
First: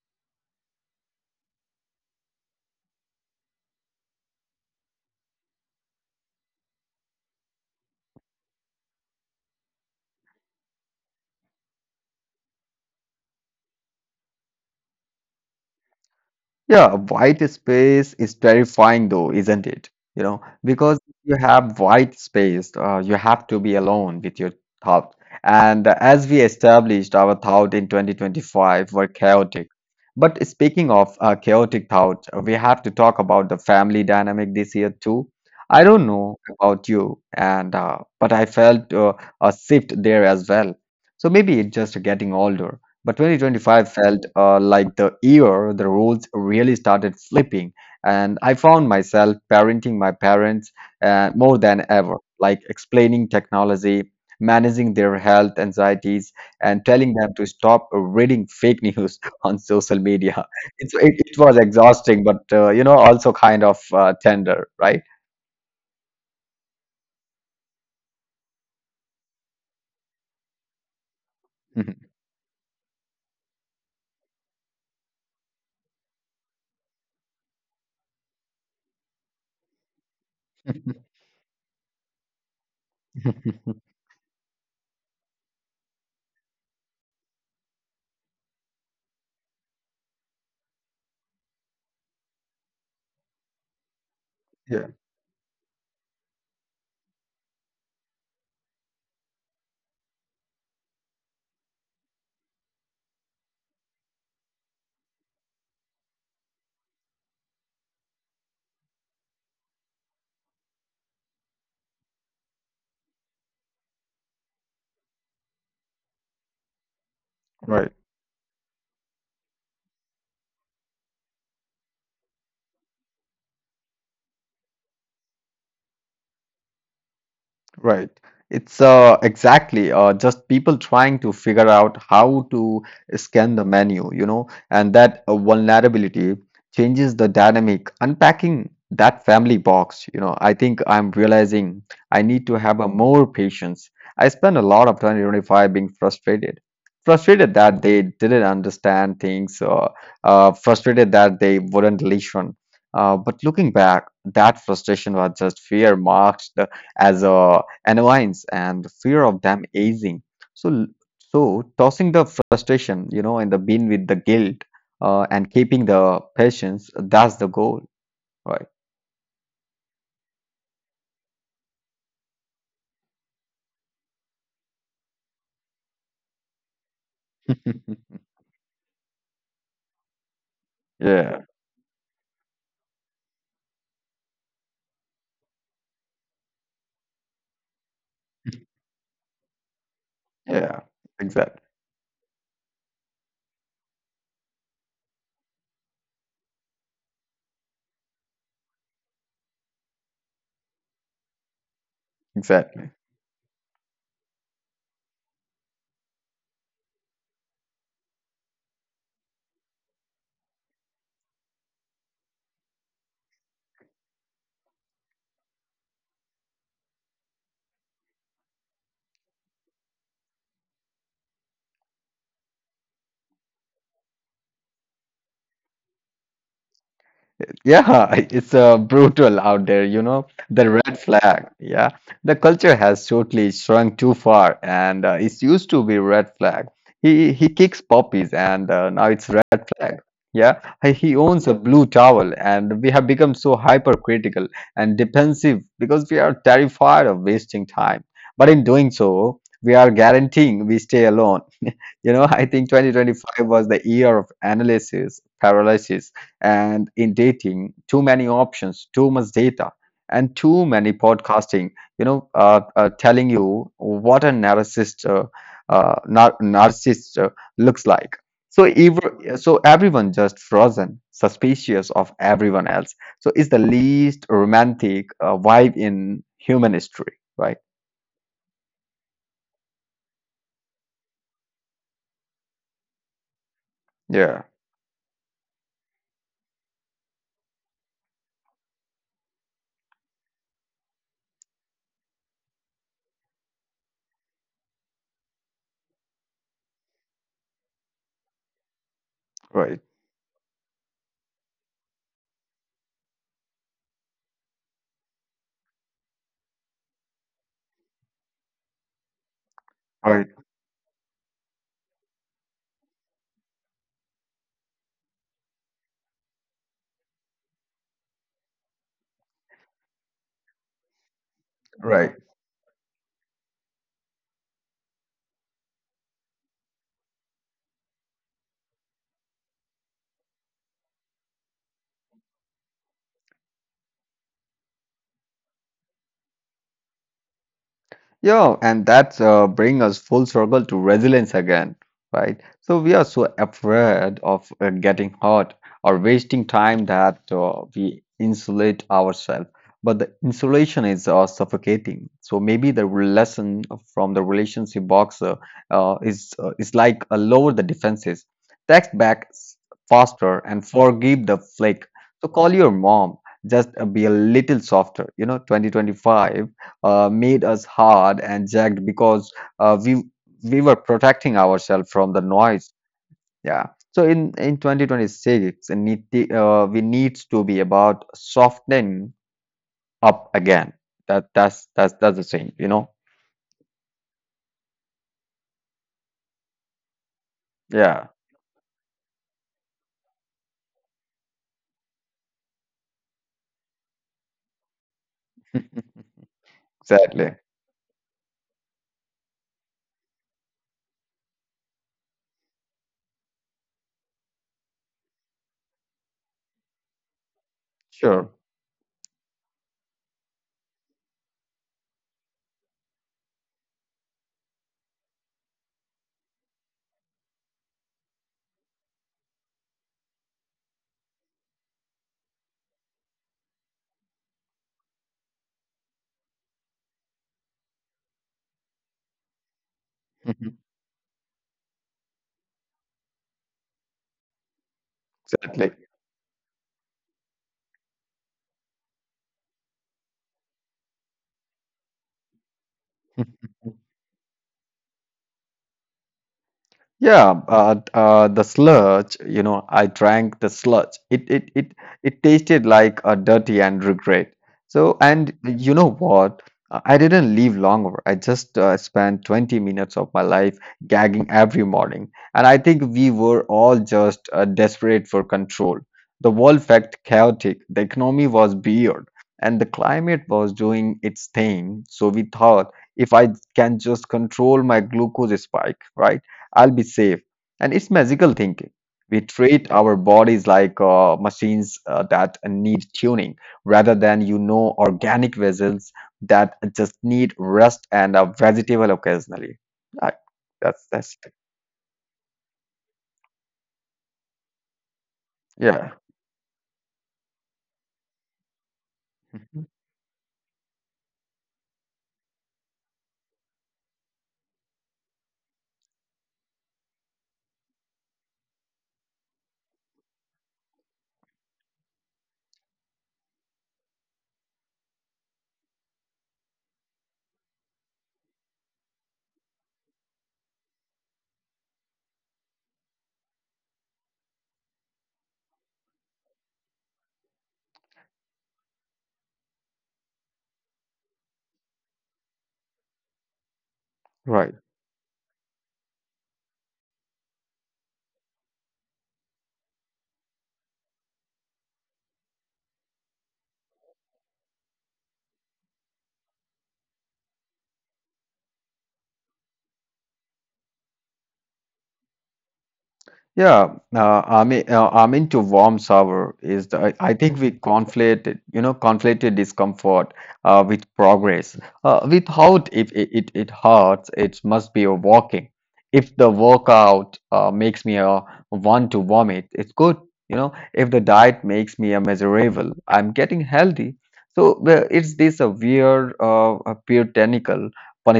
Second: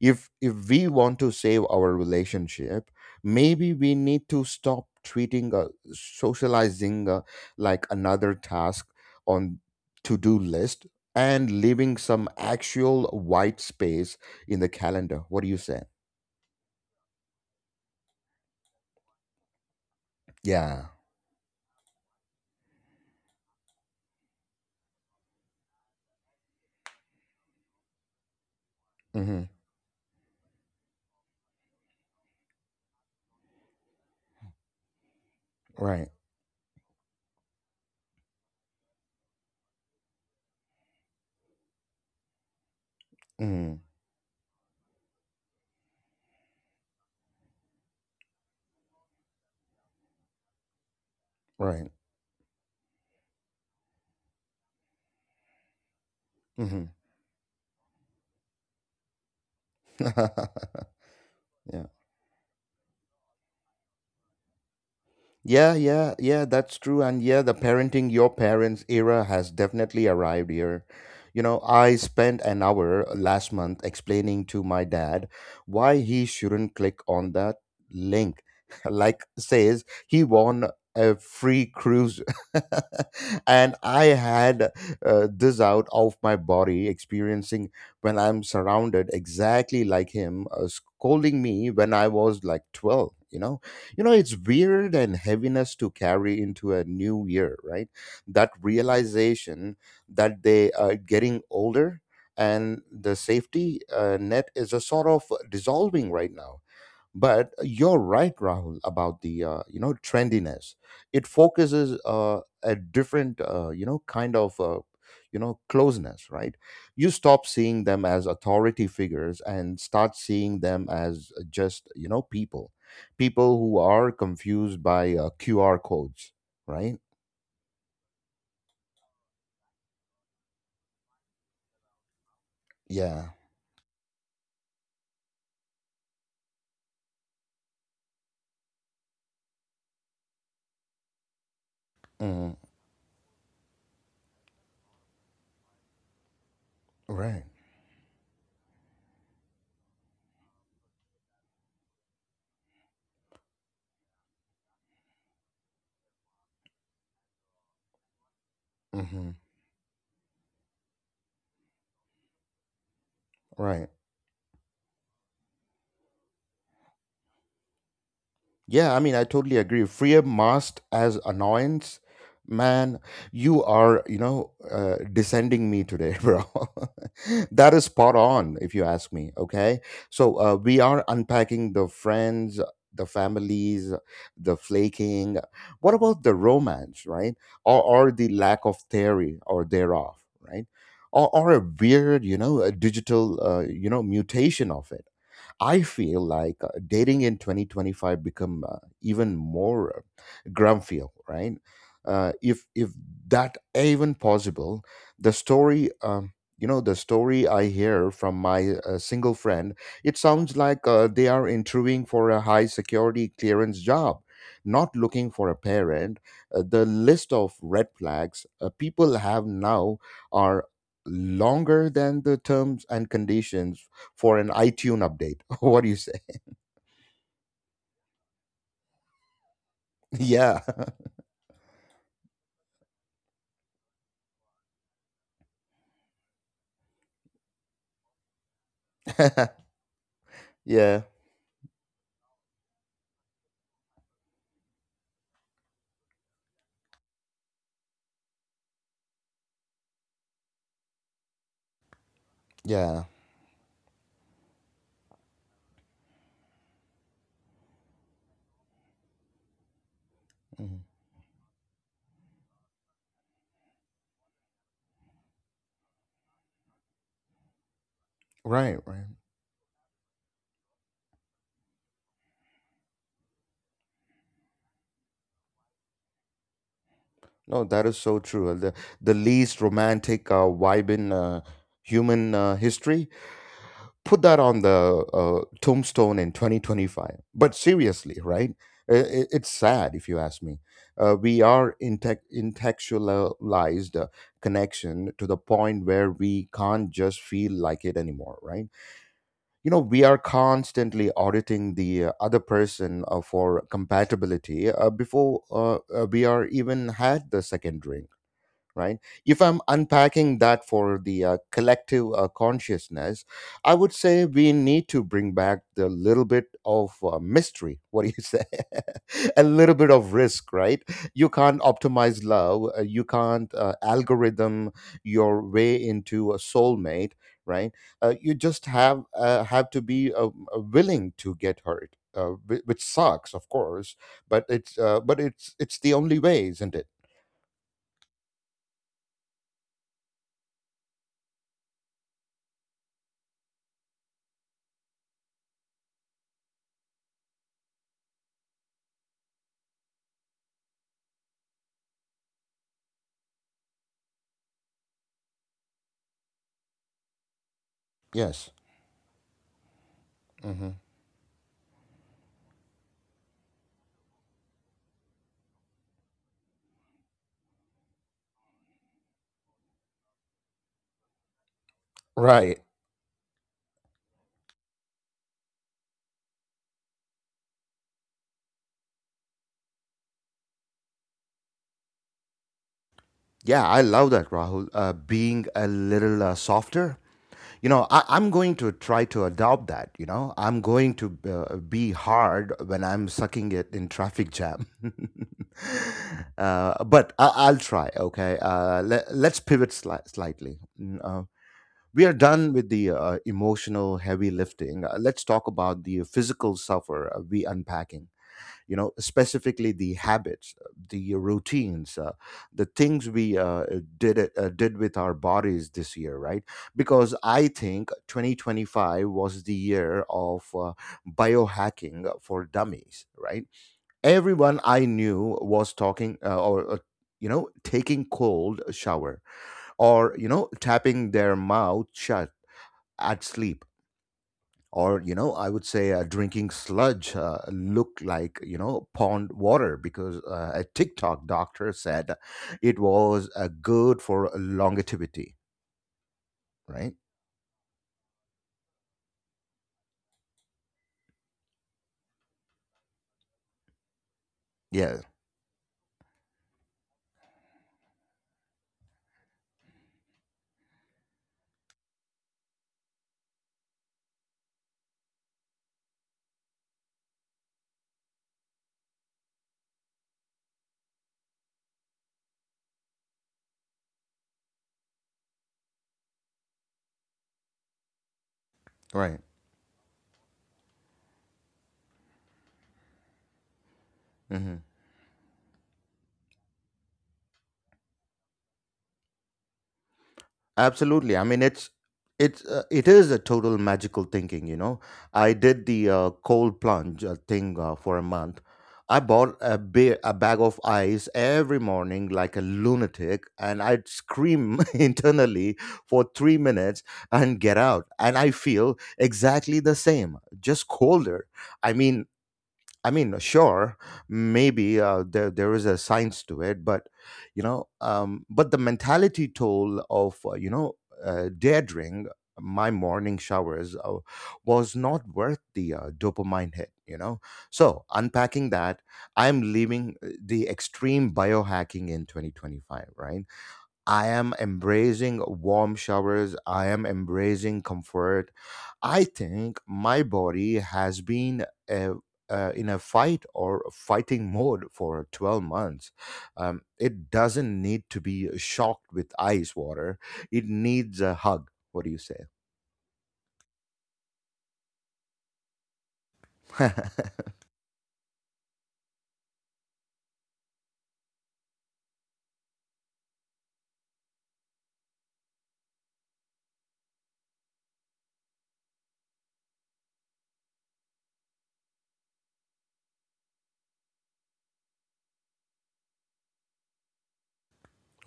A: if we want to save our relationship. Maybe we need to stop treating socializing like another task on to-do list, and leaving some actual white space in the calendar. What do you say?
B: Yeah, white space is terrifying though, isn't it? You know,
A: Yeah.
B: because if you have white space, you have to be alone with your thought. And as we established, our thought in 2025 were
A: Hmm.
B: chaotic. But speaking of chaotic thought, we have to talk about the family dynamic this year too. I don't
A: Right.
B: know about you, and but I felt a shift there as well. So maybe it's just getting older. But
A: Hmm.
B: 2025 felt like the year the roles really started flipping, and I found myself parenting my parents more than
A: Right.
B: ever, like explaining technology, managing their health anxieties, and
A: Hmm.
B: telling them to stop reading fake news on social media. It was
A: Yeah.
B: exhausting, but you know, also kind of tender, right?
A: Yeah, yeah, yeah, that's true. And yeah, the parenting your parents era has definitely arrived here. You know, I spent an hour last month explaining to my dad why he shouldn't click on that link. Like says he won a free cruise. And I had this out of my body experiencing when I'm surrounded exactly like him, scolding me when I was like 12, you know? You know, it's
B: Yeah,
A: weird and heaviness to carry into a new year, right? That realization that they are getting older, and the safety net is a sort of dissolving right now. But you're right, Rahul, about the trendiness. It focuses a different kind of closeness, right. You stop seeing
B: right.
A: them as authority figures, and start seeing them as just people, people who are confused by qr codes, right.
B: Right. It's exactly just people trying to figure out how to
A: Yeah.
B: scan the menu, you know, and that vulnerability changes the dynamic. Unpacking that family box, you know, I think I'm realizing I need to
A: Mhm.
B: have a more patience. I spent a lot of 2025 being frustrated,
A: Right.
B: frustrated that they didn't understand things, frustrated that they wouldn't listen. But looking back, that frustration was just fear marked as a annoyance and fear
A: Hmm.
B: of them aging. So, so, tossing the frustration, you know, in the bin
A: Right.
B: with the guilt, and keeping the patience, that's the goal, right?
A: Yeah, I mean, I totally agree. Free masked as annoyance. Man, you are, descending me today, bro. That is spot on, if you ask me. Okay. So we are
B: Yeah,
A: unpacking the friends, the families, the flaking. What about the romance, right? Or the lack of theory or thereof, right?
B: yeah,
A: Or
B: exactly,
A: a weird, a digital, mutation of it. I feel like dating in 2025 become even more grumfiel, right? Uh, if
B: exactly.
A: if that even possible, the story, um, the story I hear from my single friend, it sounds like they are interviewing for a high security clearance job, not looking for a parent. The list of red flags people have now are longer than the terms and conditions for an iTunes update. What do you say?
B: Yeah, it's brutal out there, you know, the
A: Yeah.
B: red flag. Yeah, the culture has totally shrunk too far, and it used to be red flag. He kicks puppies, and now it's red flag. Yeah, he
A: Yeah.
B: he owns a blue towel, and we have become so hypercritical and defensive because we are terrified of wasting time. But in doing so, we are guaranteeing we stay alone. You know, I think
A: Yeah.
B: 2025 was the year of analysis paralysis, and in dating too many options, too much data, and too many
A: Mhm.
B: podcasting, you know, telling you what a narcissist narcissist looks like. so
A: Right,
B: ever,
A: right.
B: so everyone just frozen suspicious of everyone else, so it's the least romantic vibe in human history, right?
A: No, that is so true. The least romantic vibe in human history. Put
B: Yeah.
A: that on the tombstone in 2025. But seriously, right? It's sad if you ask me. We are intellectualized connection to the point where we can't just feel like it anymore, right?
B: Right.
A: We are constantly auditing the other person for compatibility before we are even had the second drink, right. If I'm
B: Right.
A: unpacking that for the collective consciousness, I would say we need to bring back the little bit of mystery. What do you say? A little bit of risk, right. You can't
B: Right.
A: optimize love, you can't algorithm your way into a soulmate, right. You just have to be willing to get hurt, which sucks, of course, but it's the only way, isn't it?
B: Yeah, and that's bring us full circle to resilience again, right? So we are so afraid of getting hurt or wasting time that we insulate ourselves. But the insulation is suffocating. So maybe the lesson from the relationship box, is like lower the defenses,
A: Yes.
B: text back faster, and
A: Hmm.
B: forgive the flake. So call your mom. Just be a little softer. You know, 2025 made us hard and jagged because uh, we we were protecting ourselves from the
A: Right.
B: noise. Yeah. So in 2026, it need we needs to be about softening up again. That's the thing, you know.
A: Yeah, I love that, Rahul. Being a little softer. You know,
B: Yeah.
A: I'm going to try to adopt that. You know, I'm going to be hard when I'm sucking it in traffic jam. But
B: Exactly.
A: I'll try. Okay. Let's pivot slightly. We are done with the emotional heavy lifting, let's talk about the physical suffer we unpacking.
B: Sure.
A: Specifically the habits, the routines, the things we did with our bodies this year, right. Because I think 2025 was the year of biohacking for dummies, right. Everyone I knew was talking, or taking cold shower, or
B: Mhm.
A: tapping their mouth shut at sleep, or I
B: Exactly.
A: would say drinking sludge look like pond water, because a TikTok doctor said it was good for longevity, right.
B: Yeah, the sludge, you know, I drank the sludge. It tasted like a dirty and regret. So,
A: Yeah.
B: and you know what? I didn't leave longer. I just spent 20 minutes of my life gagging every morning. And I think we were all just desperate for control. The world felt chaotic. The economy was weird. And the climate was doing its thing. So we thought, if I can just control my glucose spike, right? I'll be safe. And it's magical thinking. We
A: Right.
B: treat our bodies like machines that need tuning rather than, you know,
A: Hmm.
B: organic vessels that just need rest and a vegetable occasionally. Right. That's, that's,
A: Absolutely. I mean, it is a total magical thinking. You know, I did
B: yeah.
A: the cold plunge thing for a month. I bought
B: Mhm.
A: a bag of ice every morning like a lunatic, and I'd scream internally for 3 minutes and get out. And I feel exactly the same, just colder. I mean, sure, maybe there is a science to it, but but the mentality toll of daring my morning showers was not worth the dopamine hit. You know, so unpacking that, I'm leaving the extreme biohacking in 2025, right? I am
B: Right.
A: embracing warm showers. I am embracing comfort. I think my body has been uh in a fight or fighting mode for 12 months. It doesn't need to be shocked with ice water, it needs a hug. What do you say?
B: Yeah, I mean, I'm into warm shower is I think we conflated discomfort with progress. Without If it hurts, it must be a walking. If the workout makes me want to vomit, it's good. You know, if the diet makes me a miserable, I'm getting healthy. So well, it's this weird, puritanical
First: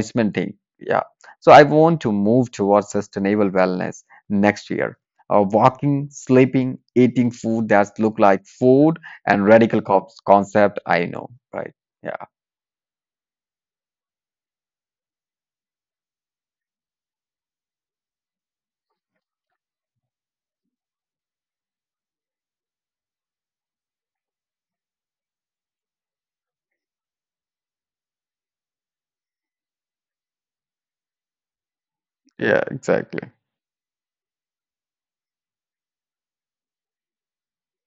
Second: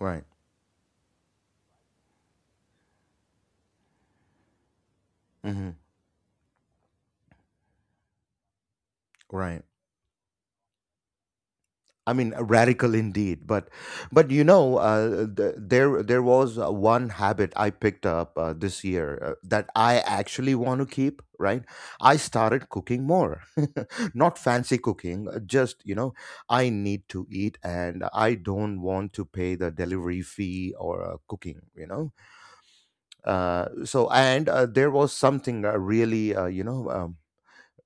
A: Right.
B: thing. Yeah. So I want to move towards sustainable wellness next year,
A: Hmm.
B: walking, sleeping, eating food that look like food, and
A: Right.
B: radical concept I know, right?
A: I
B: Yeah.
A: mean, radical indeed. But you know, th- there was one habit I picked up this year that I actually want to keep. Right, I started cooking more, not fancy cooking. Just I need to eat, and I don't want to pay the delivery fee or cooking. You know,
B: Yeah, exactly.
A: so and there was something really, you know.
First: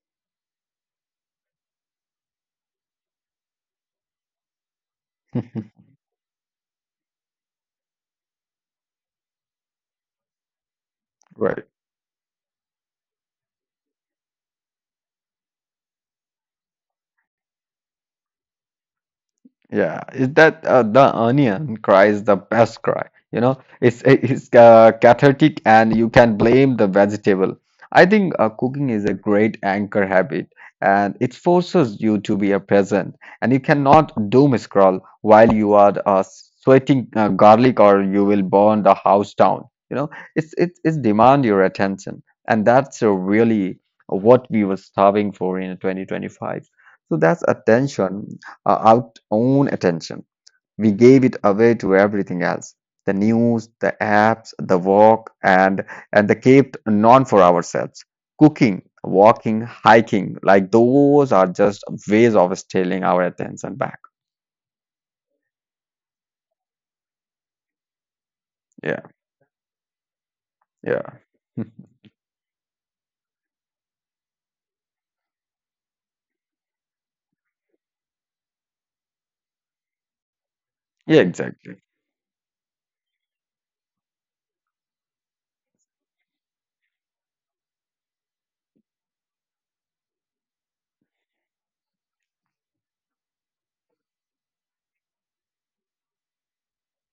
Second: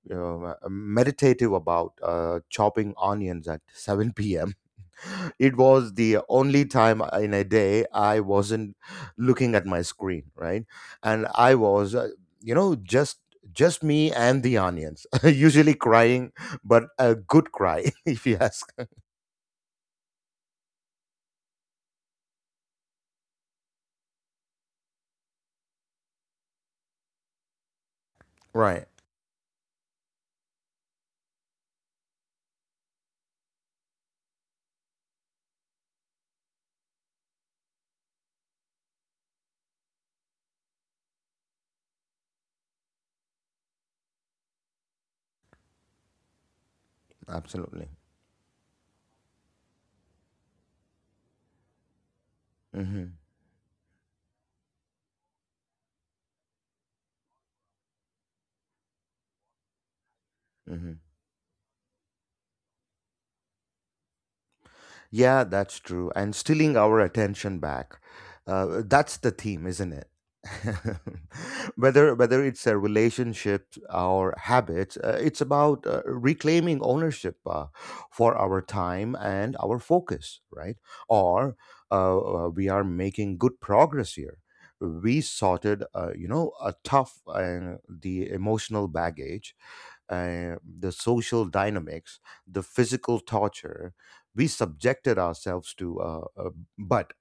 A: You know, meditative about chopping onions at 7 p.m. It was the only time in a day I wasn't looking at my screen, right? And I
B: Right.
A: was, uh, you know, just just me and the onions, usually crying, but a good cry, if you ask.
B: Yeah, is that the onion cry is the best cry. You know, it's cathartic, and you can blame the vegetable. I think
A: Right.
B: cooking is a great anchor habit, and it forces you to be a present, and you cannot doom scroll while you are sweating garlic, or you will burn the house down. You know, it's demand your attention, and that's really what we were starving for in 2025. So that's
A: Absolutely.
B: attention, our own attention. We gave it away to everything else, the
A: Hmm.
B: news, the apps, the walk, and the kept none for ourselves. Cooking, walking, hiking, like
A: Hmm.
B: those are just ways of stealing our attention back.
A: Yeah, that's true. And stealing our attention back.
B: Yeah,
A: That's the theme, isn't it?
B: yeah,
A: Whether it's a relationship or habits, it's about reclaiming ownership for our time and our focus, right?
B: yeah,
A: Or
B: exactly.
A: uh, we are making good progress here. We sorted, a tough and the emotional baggage, the social dynamics, the physical torture we subjected ourselves to. But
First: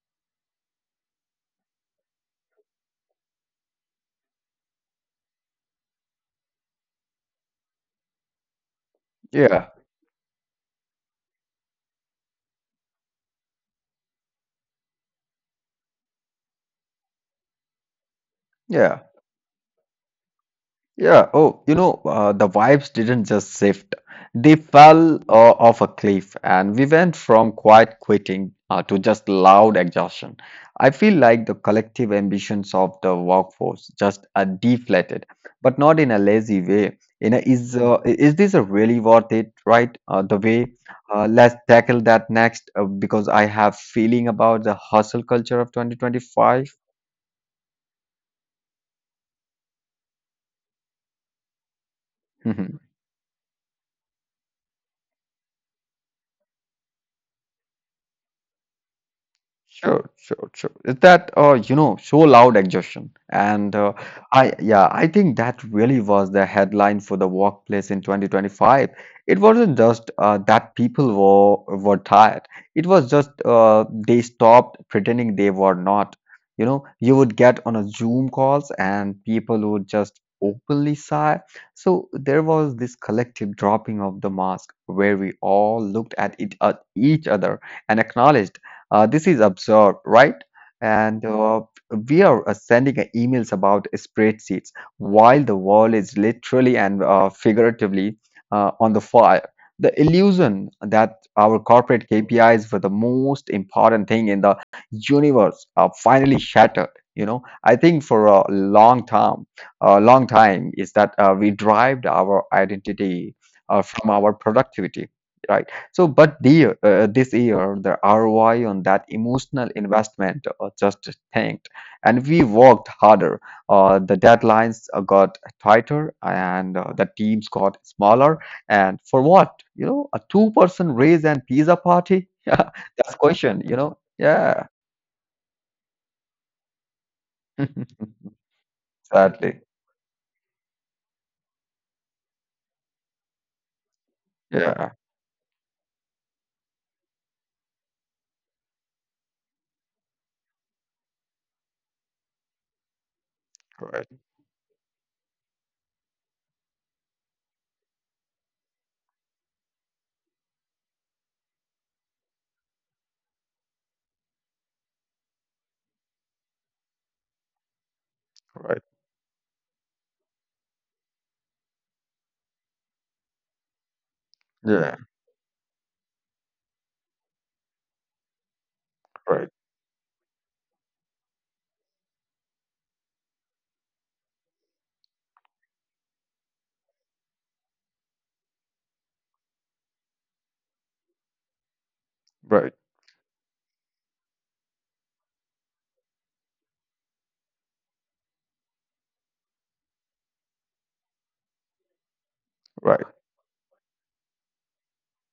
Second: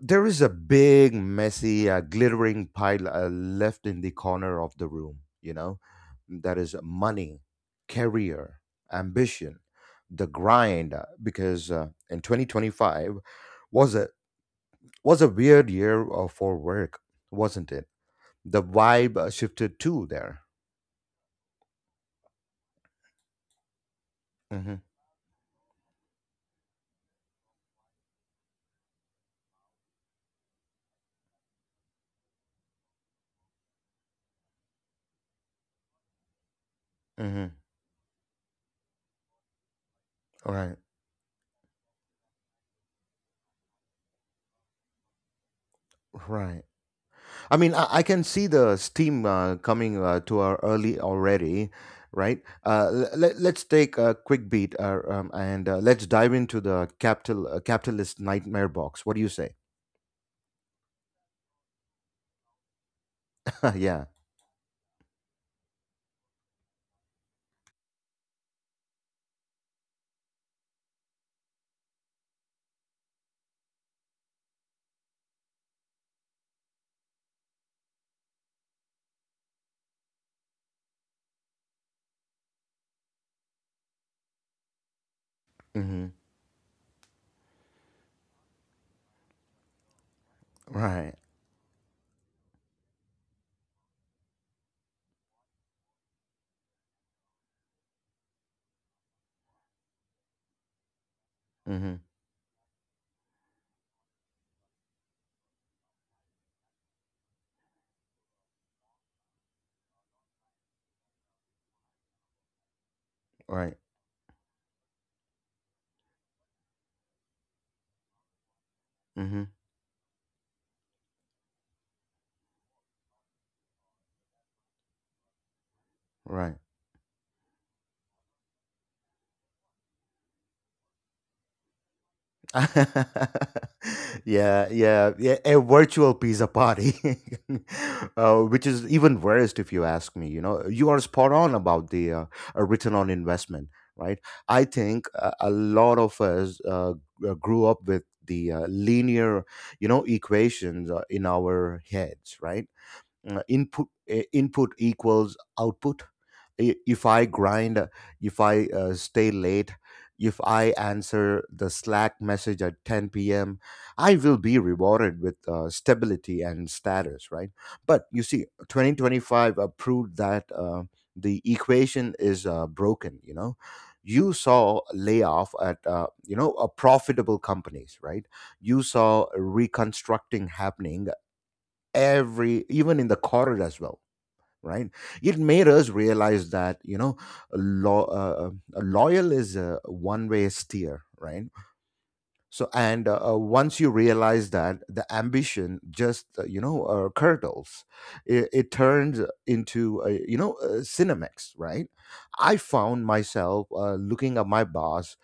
A: there is a big, messy, glittering pile left in the corner of the room, you know, that is money, career, ambition,
B: Yeah,
A: the grind, because in 2025 was a was a weird year for work, wasn't it? The
B: yeah.
A: vibe shifted too there.
B: Yeah. Oh, you know, the vibes didn't just shift. They
A: Mm-hmm,
B: fell off a cliff, and we went from quiet quitting to just loud exhaustion. I feel like the collective ambitions of the workforce just are deflated, but not in a lazy way. You know,
A: mm-hmm.
B: is this a really worth it? Right? The way.
A: Right,
B: Let's tackle that next because I have feeling about the hustle culture of 2025.
A: right. I mean, I can see the steam coming to our early already, right? Uh, let's take a quick beat and let's dive into the capitalist nightmare box. What do you say?
B: Sure, sure, sure. Is that you know, so loud exhaustion, and
A: yeah.
B: I yeah, I think that really was the headline for the workplace in 2025. It wasn't just that people were tired; it was just they stopped pretending they were not. You know, you would get on a Zoom calls, and people would just openly sigh. So there was this collective dropping of the mask, where we all looked
A: Hmm.
B: at it at each other and acknowledged, this is observed, right?
A: Right.
B: And we are sending emails about spreadsheets while the world is literally and figuratively on the fire. The illusion that our
A: Hmm.
B: corporate KPIs were the most important thing in the universe are finally shattered. You know, I think for a long time is that we derived our identity
A: Right.
B: from our productivity, right? So, but this year, the ROI on that
A: Hmm.
B: emotional investment just tanked, and we worked harder. The deadlines got tighter,
A: Right.
B: and the teams got smaller. And for what? You know, a two-person raise and pizza party? Yeah, that's question. You know, yeah,
A: yeah, yeah, yeah, a virtual pizza party, which is even worse
B: sadly,
A: if you ask me. You know, you are spot on about the return on investment, right? I
B: yeah,
A: think a lot of us grew up with the linear, you know, equations in our heads, right? uh, input
B: right,
A: uh, input equals output. If I grind, if I stay late, if I answer the slack message at 10 p.m., I will be rewarded with stability and status, right? But you see,
B: right,
A: 2025 proved that the equation is broken, you know. You saw
B: yeah,
A: layoff at profitable companies, right? You saw
B: right,
A: reconstructing happening every even in the corridor as well, right? It made us realize that, you know, lo- uh, loyal is a one way steer, right?
B: right,
A: So, and once you realize that, the ambition just curdles. It turns into cinemex, right? I
B: right,
A: found myself looking at my boss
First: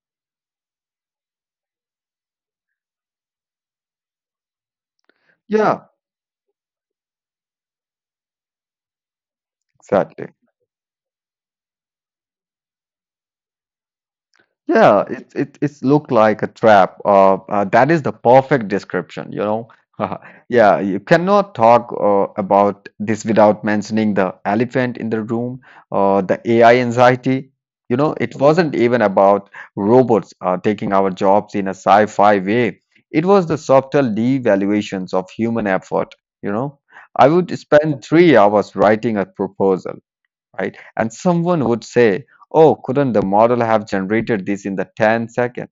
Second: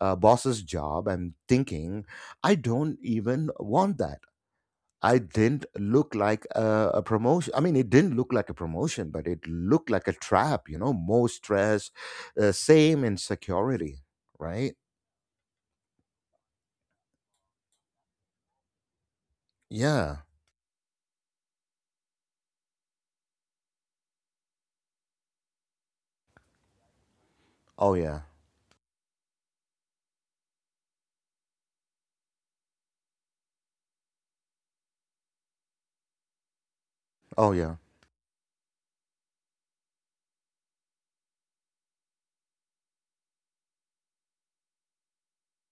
A: uh, boss's job and thinking I don't even want that. I didn't
B: yeah,
A: look like a promotion. I mean, it didn't look like a promotion, but it looked like a
B: exactly.
A: trap, you know, more stress, same insecurity, right?
B: Yeah, it's looked like a trap. That is the perfect description, you know.
A: Yeah.
B: Yeah, you cannot talk about this without mentioning the elephant in the room, the AI anxiety.
A: Oh,
B: You know,
A: yeah.
B: it wasn't even about robots taking our jobs in a sci-fi way. It was the subtle devaluations of human effort, you know. I
A: Oh,
B: would
A: yeah.
B: spend 3 hours writing a proposal, right? And someone would say, oh, couldn't the model have generated this in the 10 seconds?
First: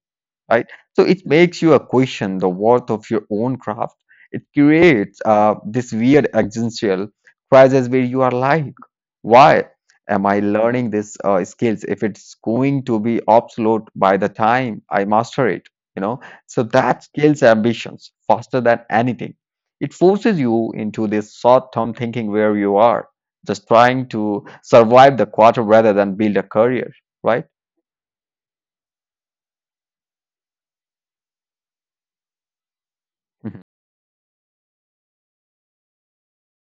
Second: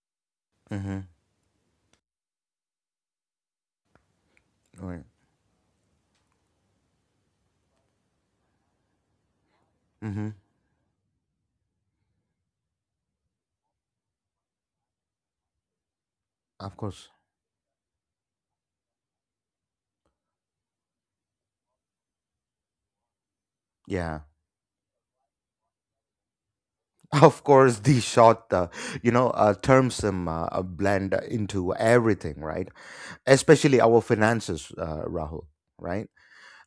B: Right?
A: Mm-hmm.
B: So it makes you a question the worth of your own craft. It
A: Right.
B: creates this weird existential crisis where you are like, why am
A: Mm-hmm.
B: I learning this skills if it's going to be obsolete by the time I master it? You know, so
A: Of
B: that
A: course.
B: scales ambitions faster than anything. It forces you into this short-term thinking where you are just trying
A: Yeah.
B: to survive the quarter rather than build a career,
A: Of
B: right?
A: course, the short, you know, terms blend into everything, right? Especially our finances, Rahul, right?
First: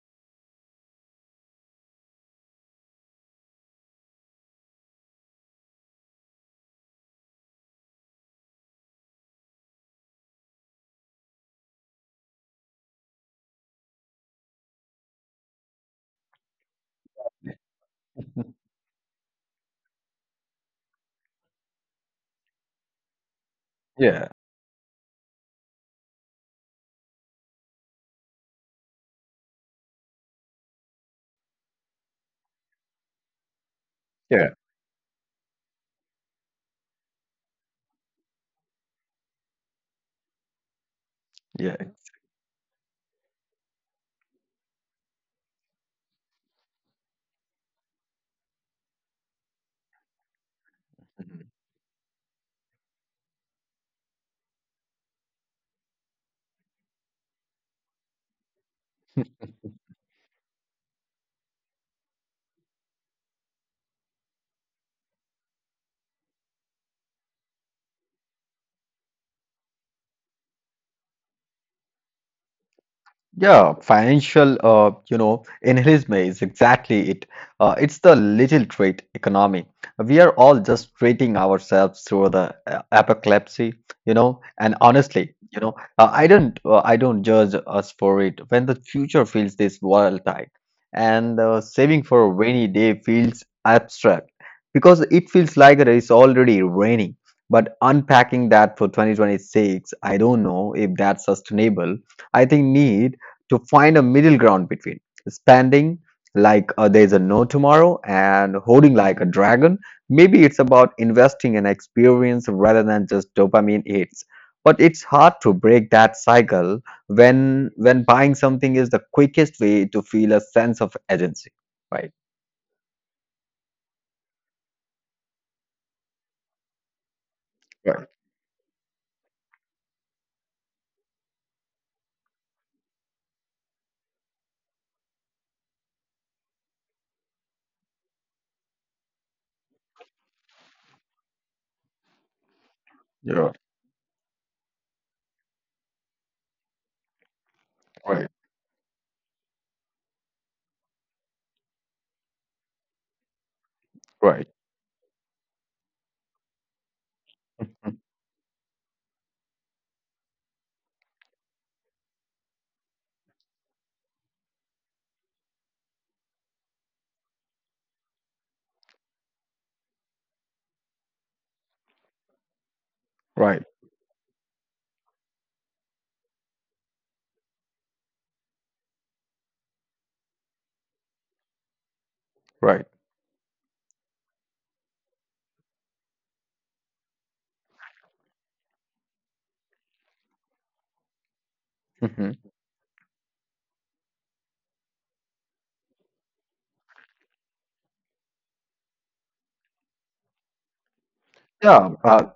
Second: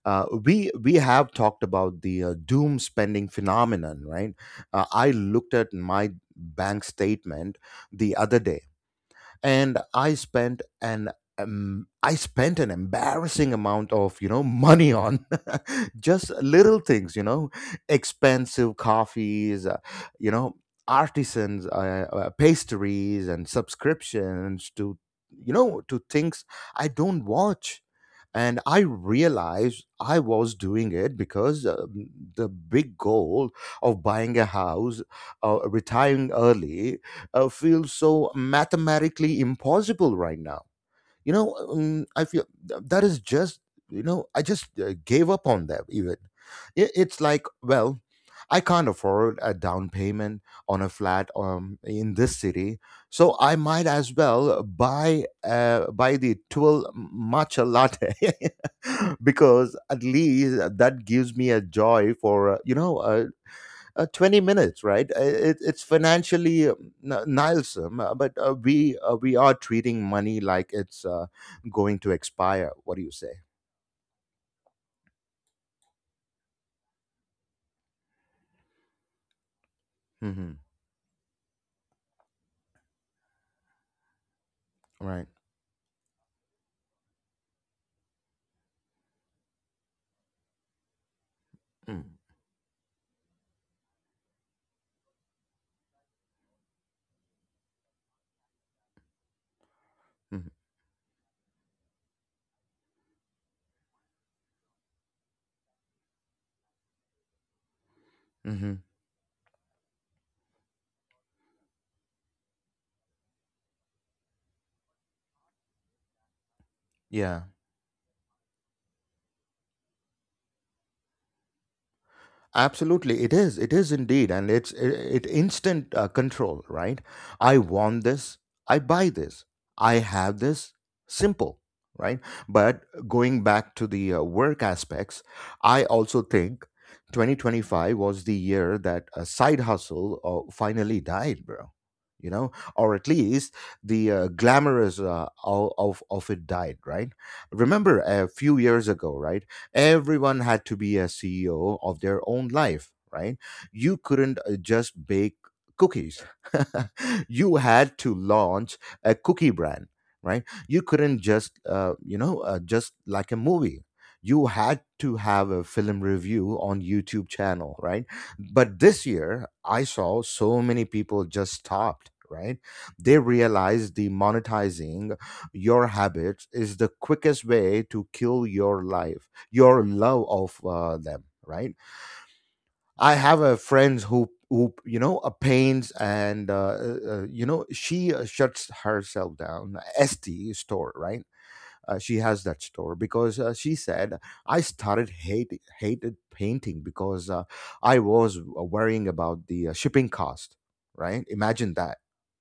A: We have talked about the doom spending phenomenon, right? I looked at my bank statement the other day, and I spent an embarrassing amount of, you know, money on just little things, you know,
B: Mhm.
A: expensive coffees, you know, artisans, pastries, and
B: Yeah,
A: subscriptions to, you know, to things I don't watch. And I realized I was doing it because, the big goal of buying a
B: yeah.
A: house, retiring early, feels so mathematically impossible right now, you know.
B: Yeah.
A: That is just, you know, I just gave up on that even. It's like, well, I can't afford a down payment on a flat in this city, so I might as well buy the 12 matcha latte because at least that gives me a joy for 20 minutes, right? It's financially nihilism, but we are treating money like it's going to expire. What do you say?
B: Yeah, financial, you know, inheritance is exactly it. It's the little trade economy. We are all
A: Hmm.
B: just treating ourselves through the apocalypse, you know. And
A: Right.
B: honestly, you know, I don't judge us for it. When the future feels this volatile, and saving
A: Mm.
B: for a rainy day feels abstract because it feels like it is already raining. But unpacking that for 2026, I don't
A: Mm-hmm.
B: know if that's sustainable. I think need to find a middle ground between spending like there's a no tomorrow and
A: Hmm.
B: hoarding like a dragon. Maybe it's about investing in experience rather than just dopamine hits. But it's hard to break that cycle
A: Yeah.
B: when buying something is the quickest way to feel a sense of agency, right?
A: Absolutely, it is. It is indeed, and it's it, it instant control, right? I want
B: Right.
A: this. I buy this. I have this. Simple, right? But going back to the work aspects, I also think 2025 was the year that a side hustle finally died, bro. You know, or at
B: Yeah.
A: least the glamorous of it died, right? Remember
B: Right.
A: a few years ago, right? Everyone had to be a CEO of their own life, right? You couldn't
B: Right.
A: just bake cookies. You had to launch a cookie brand, right? You couldn't just, just like a movie. You had to have a film review on YouTube channel, right? But this year, I saw so many people just stopped, right? They
B: Right.
A: realized the monetizing your habits is the quickest way to kill your life, your love of them, right?
B: Right.
A: I have a friends who, you know, paints and, you know, she shuts herself down st store, right? Uh, she
B: Hmm.
A: has that store because she said, I started hated painting because I was worrying about the shipping cost, right? Imagine that.
B: Yeah. Uh,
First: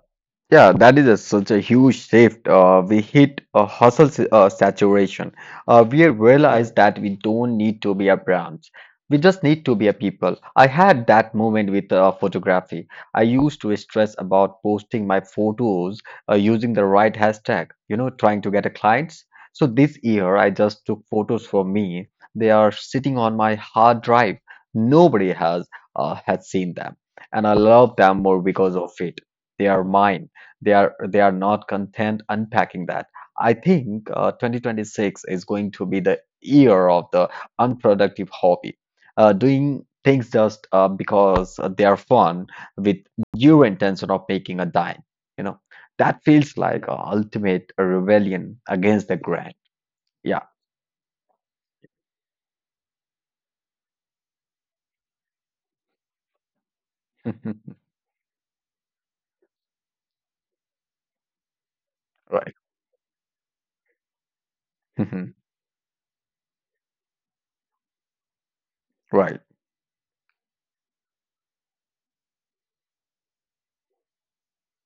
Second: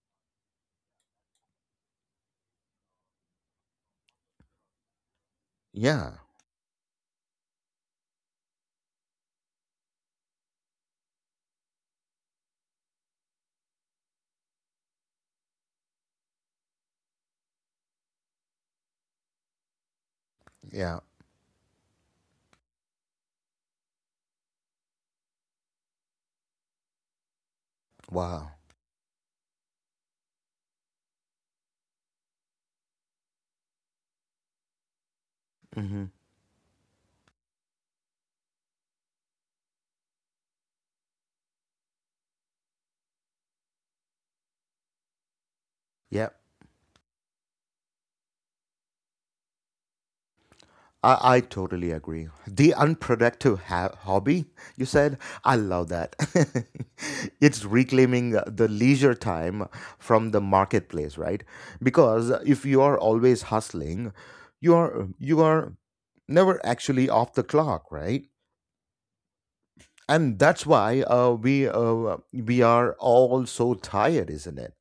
B: Yeah, that is a, such a huge shift. We hit a hustle saturation. We
A: Yeah.
B: realize that we don't need to be a brand. We just need to be a people. I had that moment with photography. I used to stress about posting my photos using the right hashtag, you know, trying to get a clients. So this year, I just
A: Yeah.
B: took photos for me. They are sitting on my hard drive. Nobody has seen them, and I love them more
A: Wow.
B: because of it. They are mine, they are not content. Unpacking that, I think 2026 is going to be
A: Hmm.
B: the year of the unproductive hobby, doing things just because they are fun with your intention of making a dime. You know, that feels like a ultimate rebellion against the grind. Yeah.
A: I totally agree. The unproductive hobby, you said, I love that. It's reclaiming the leisure time from the marketplace, right? Because
B: Right.
A: if you are always hustling, you are
B: Right,
A: you are never actually off the clock, right?
B: right.
A: And that's why we we are all so tired, isn't it?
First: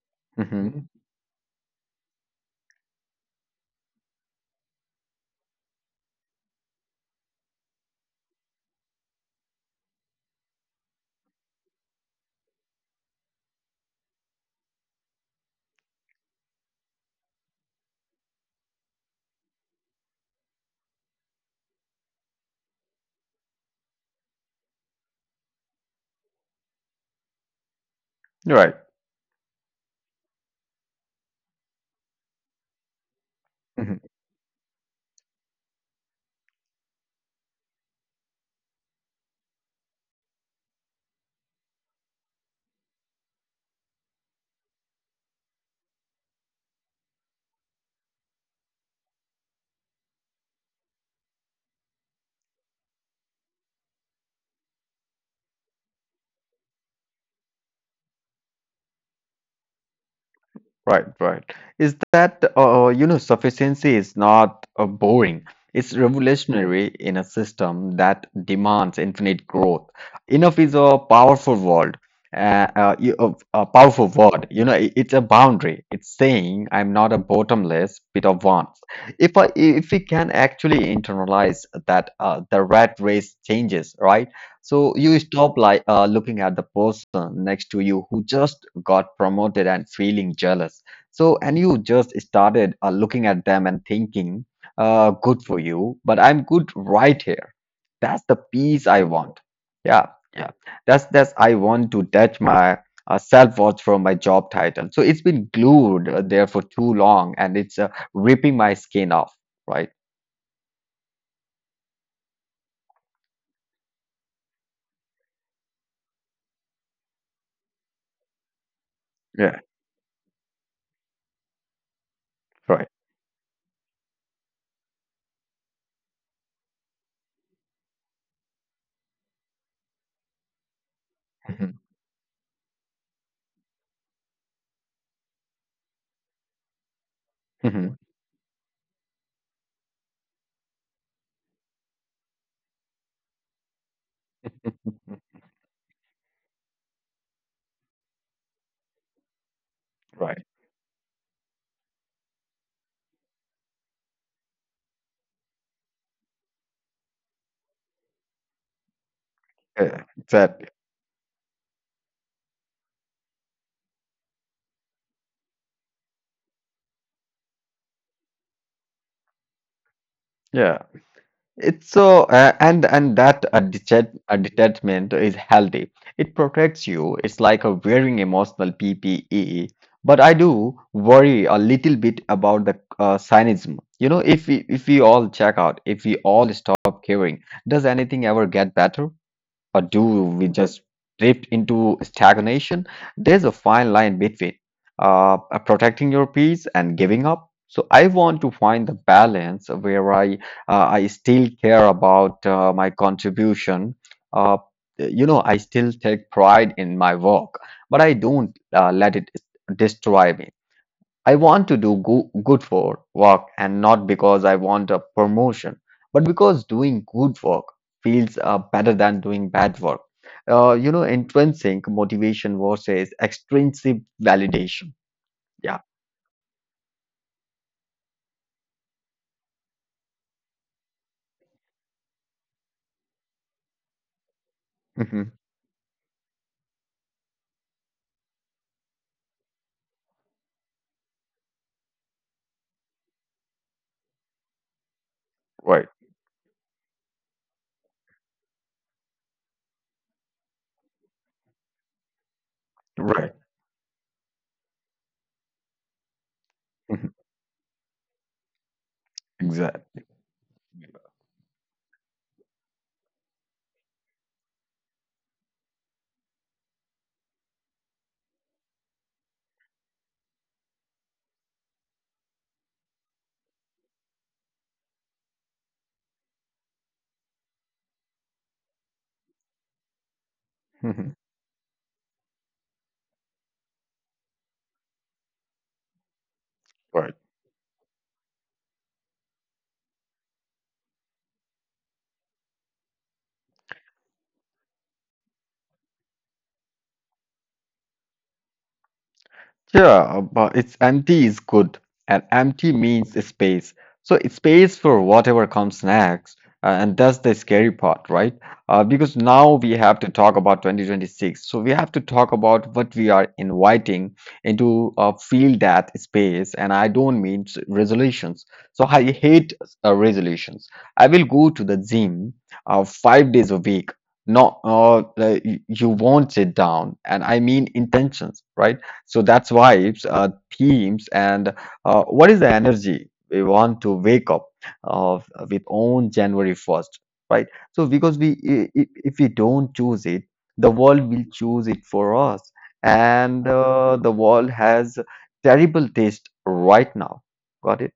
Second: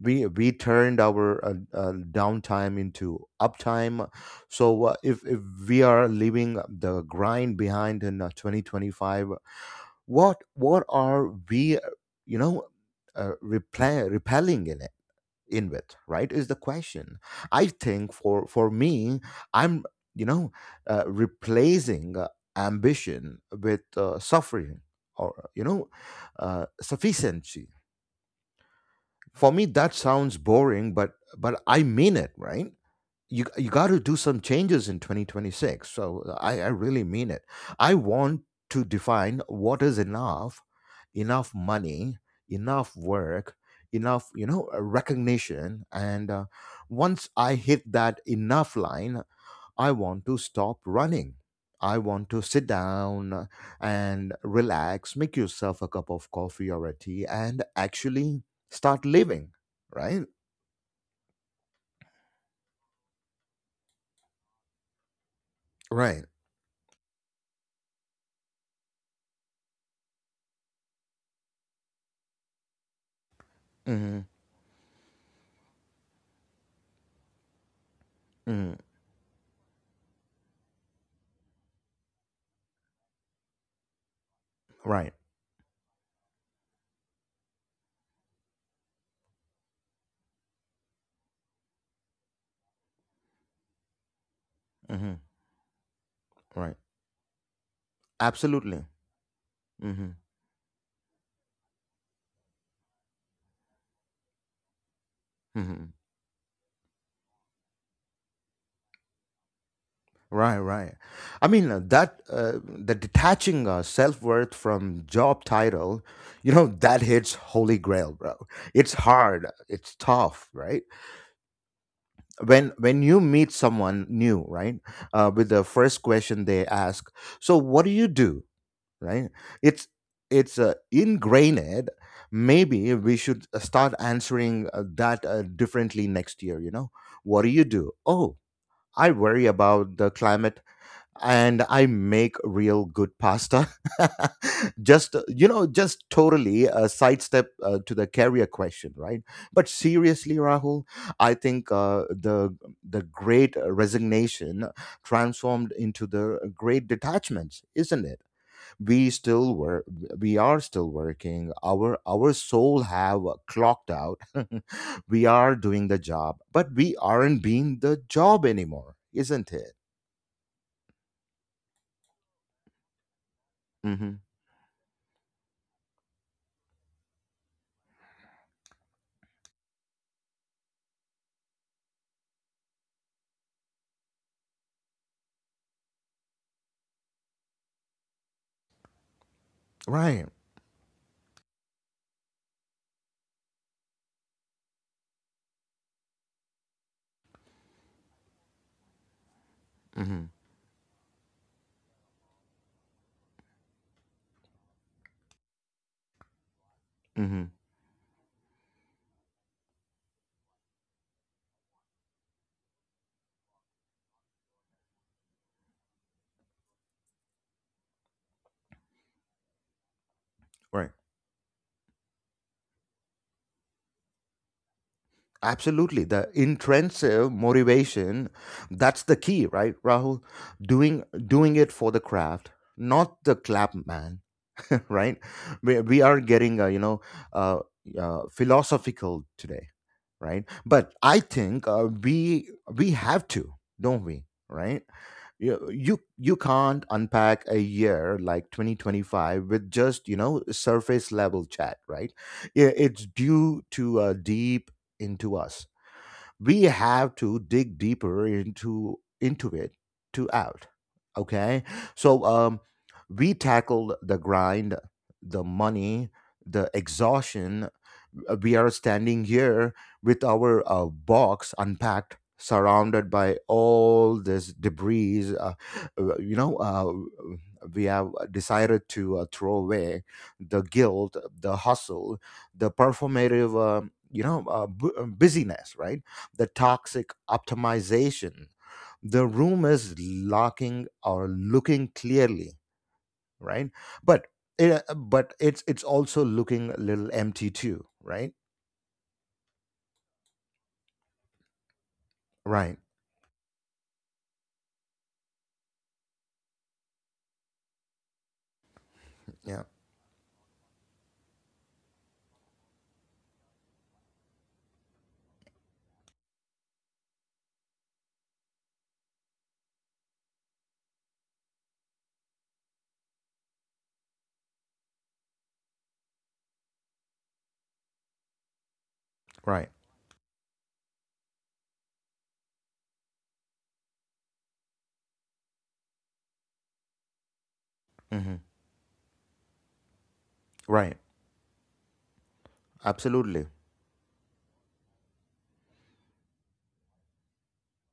A: We
B: Hmm.
A: turned our downtime into uptime. So if we are leaving the grind behind in 2025, what are we, you know repelling in it in with, right, is the question. I think for me, I'm, you know, replacing ambition with suffering, or, you know, sufficiency.
B: Right.
A: For me, that sounds boring, but I mean it, right? You got to
B: Mm-hmm.
A: do some changes in 2026. So I really mean it. I want to define what is enough, enough money, enough work, enough, you know, recognition, and once I hit that enough line, I want to stop running. I want to sit down and relax, make yourself a cup of coffee or a tea, and actually start living. Right?
B: Right, right. You know, sufficiency is not boring. It's
A: Right.
B: revolutionary in a system that demands infinite growth. Enough is a powerful word. A powerful
A: Mm-hmm.
B: word. You know, it's a boundary. It's saying I'm not a bottomless pit of wants.
A: Hmm.
B: If we can actually internalize that, the rat race changes, right? So
A: Right.
B: you stop looking at the person next to you who just got promoted and feeling jealous. So and you just started looking at them and thinking,
A: Hmm.
B: "Good for you, but I'm good
A: Right.
B: right here." That's the
A: Absolutely.
B: peace I want.
A: Hmm.
B: Yeah, yeah. That's I want to detach my self-worth from my job title. So it's been
A: Hmm.
B: glued there for too long, and it's ripping my skin off. Right.
A: Right. Right. I mean that the detaching self worth from job title, you know, that hits holy grail, bro. It's hard.
B: Yeah.
A: It's tough, right? when
B: Right.
A: when you meet someone new, right, with the first question they ask, so what do you do, right? It's
B: Mhm,
A: ingrained. Maybe we should start answering that differently next year, you know. What do you do?
B: mhm.
A: Oh, I worry about the climate, and I make real good pasta. Just, you know, just totally a sidestep to the career question, right? But seriously,
B: Right.
A: Rahul, I think the great resignation transformed into the great detachments, isn't it? We still were,
B: Yeah.
A: we are
B: Exactly.
A: still working. Our soul have clocked out. We are doing the job, but we aren't being the job anymore, isn't it?
B: Yeah. It's so And that
A: Hmm.
B: detachment is healthy. It protects you. It's like a wearing emotional PPE. But I do worry a little bit about the cynism. You know, if we all check out, if we all stop caring, does anything ever get better? Or do
A: Right.
B: we just drift into stagnation? There's a fine line between uh, protecting your peace and giving up. So I want to find the balance where
A: Hmm.
B: I still care about my contribution. Uh, you know, I still take pride in my
A: Hmm.
B: work, but I don't let it destroy me. I want to do good for work and not because I want a promotion, but because doing good work feels better than doing bad work.
A: Right.
B: You know, intrinsic motivation versus extrinsic validation. Yeah.
A: Absolutely. The intrinsic motivation, that's the key, right, Rahul? Doing it for the craft, not the clap man, right?
B: Mhm.
A: We are getting, uh, philosophical today, right? But I think we have to, don't we? Right? you
B: Right.
A: you you can't unpack a year like 2025 with just, you know, surface level chat, right? Yeah, it's
B: Right.
A: due to deep into us. We
B: Mhm.
A: have to dig deeper into it
B: Exactly.
A: to out. Okay, so, we tackled the grind, the money, the exhaustion. We are standing here with our box unpacked, surrounded by all this debris. Uh, you know, uh, we have decided to throw away the
B: Mhm.
A: guilt, the hustle, the performative, uh, busyness, right? The toxic
B: Right.
A: optimization, the room is locking or looking clearly, right? But, it, but it's also looking a little empty too, right?
B: Yeah, but it's empty is good, and empty
A: Right.
B: means space. So it's space for whatever comes next, and that's the scary part, right? Because now
A: Yeah.
B: we have to talk about 2026. So we have to talk about what we are inviting into fill that space, and I don't mean resolutions. So I hate resolutions. I will go to the gym five days a week. No, like, you won't sit down, and I mean intentions, right? So that's
A: Right.
B: vibes, themes, and what is the energy we want to wake up uh, with on January 1st, right? So because we,
A: Hmm.
B: if we don't choose it, the
A: Right.
B: world will choose it for us, and
A: Absolutely.
B: the world has terrible taste right now. Got it?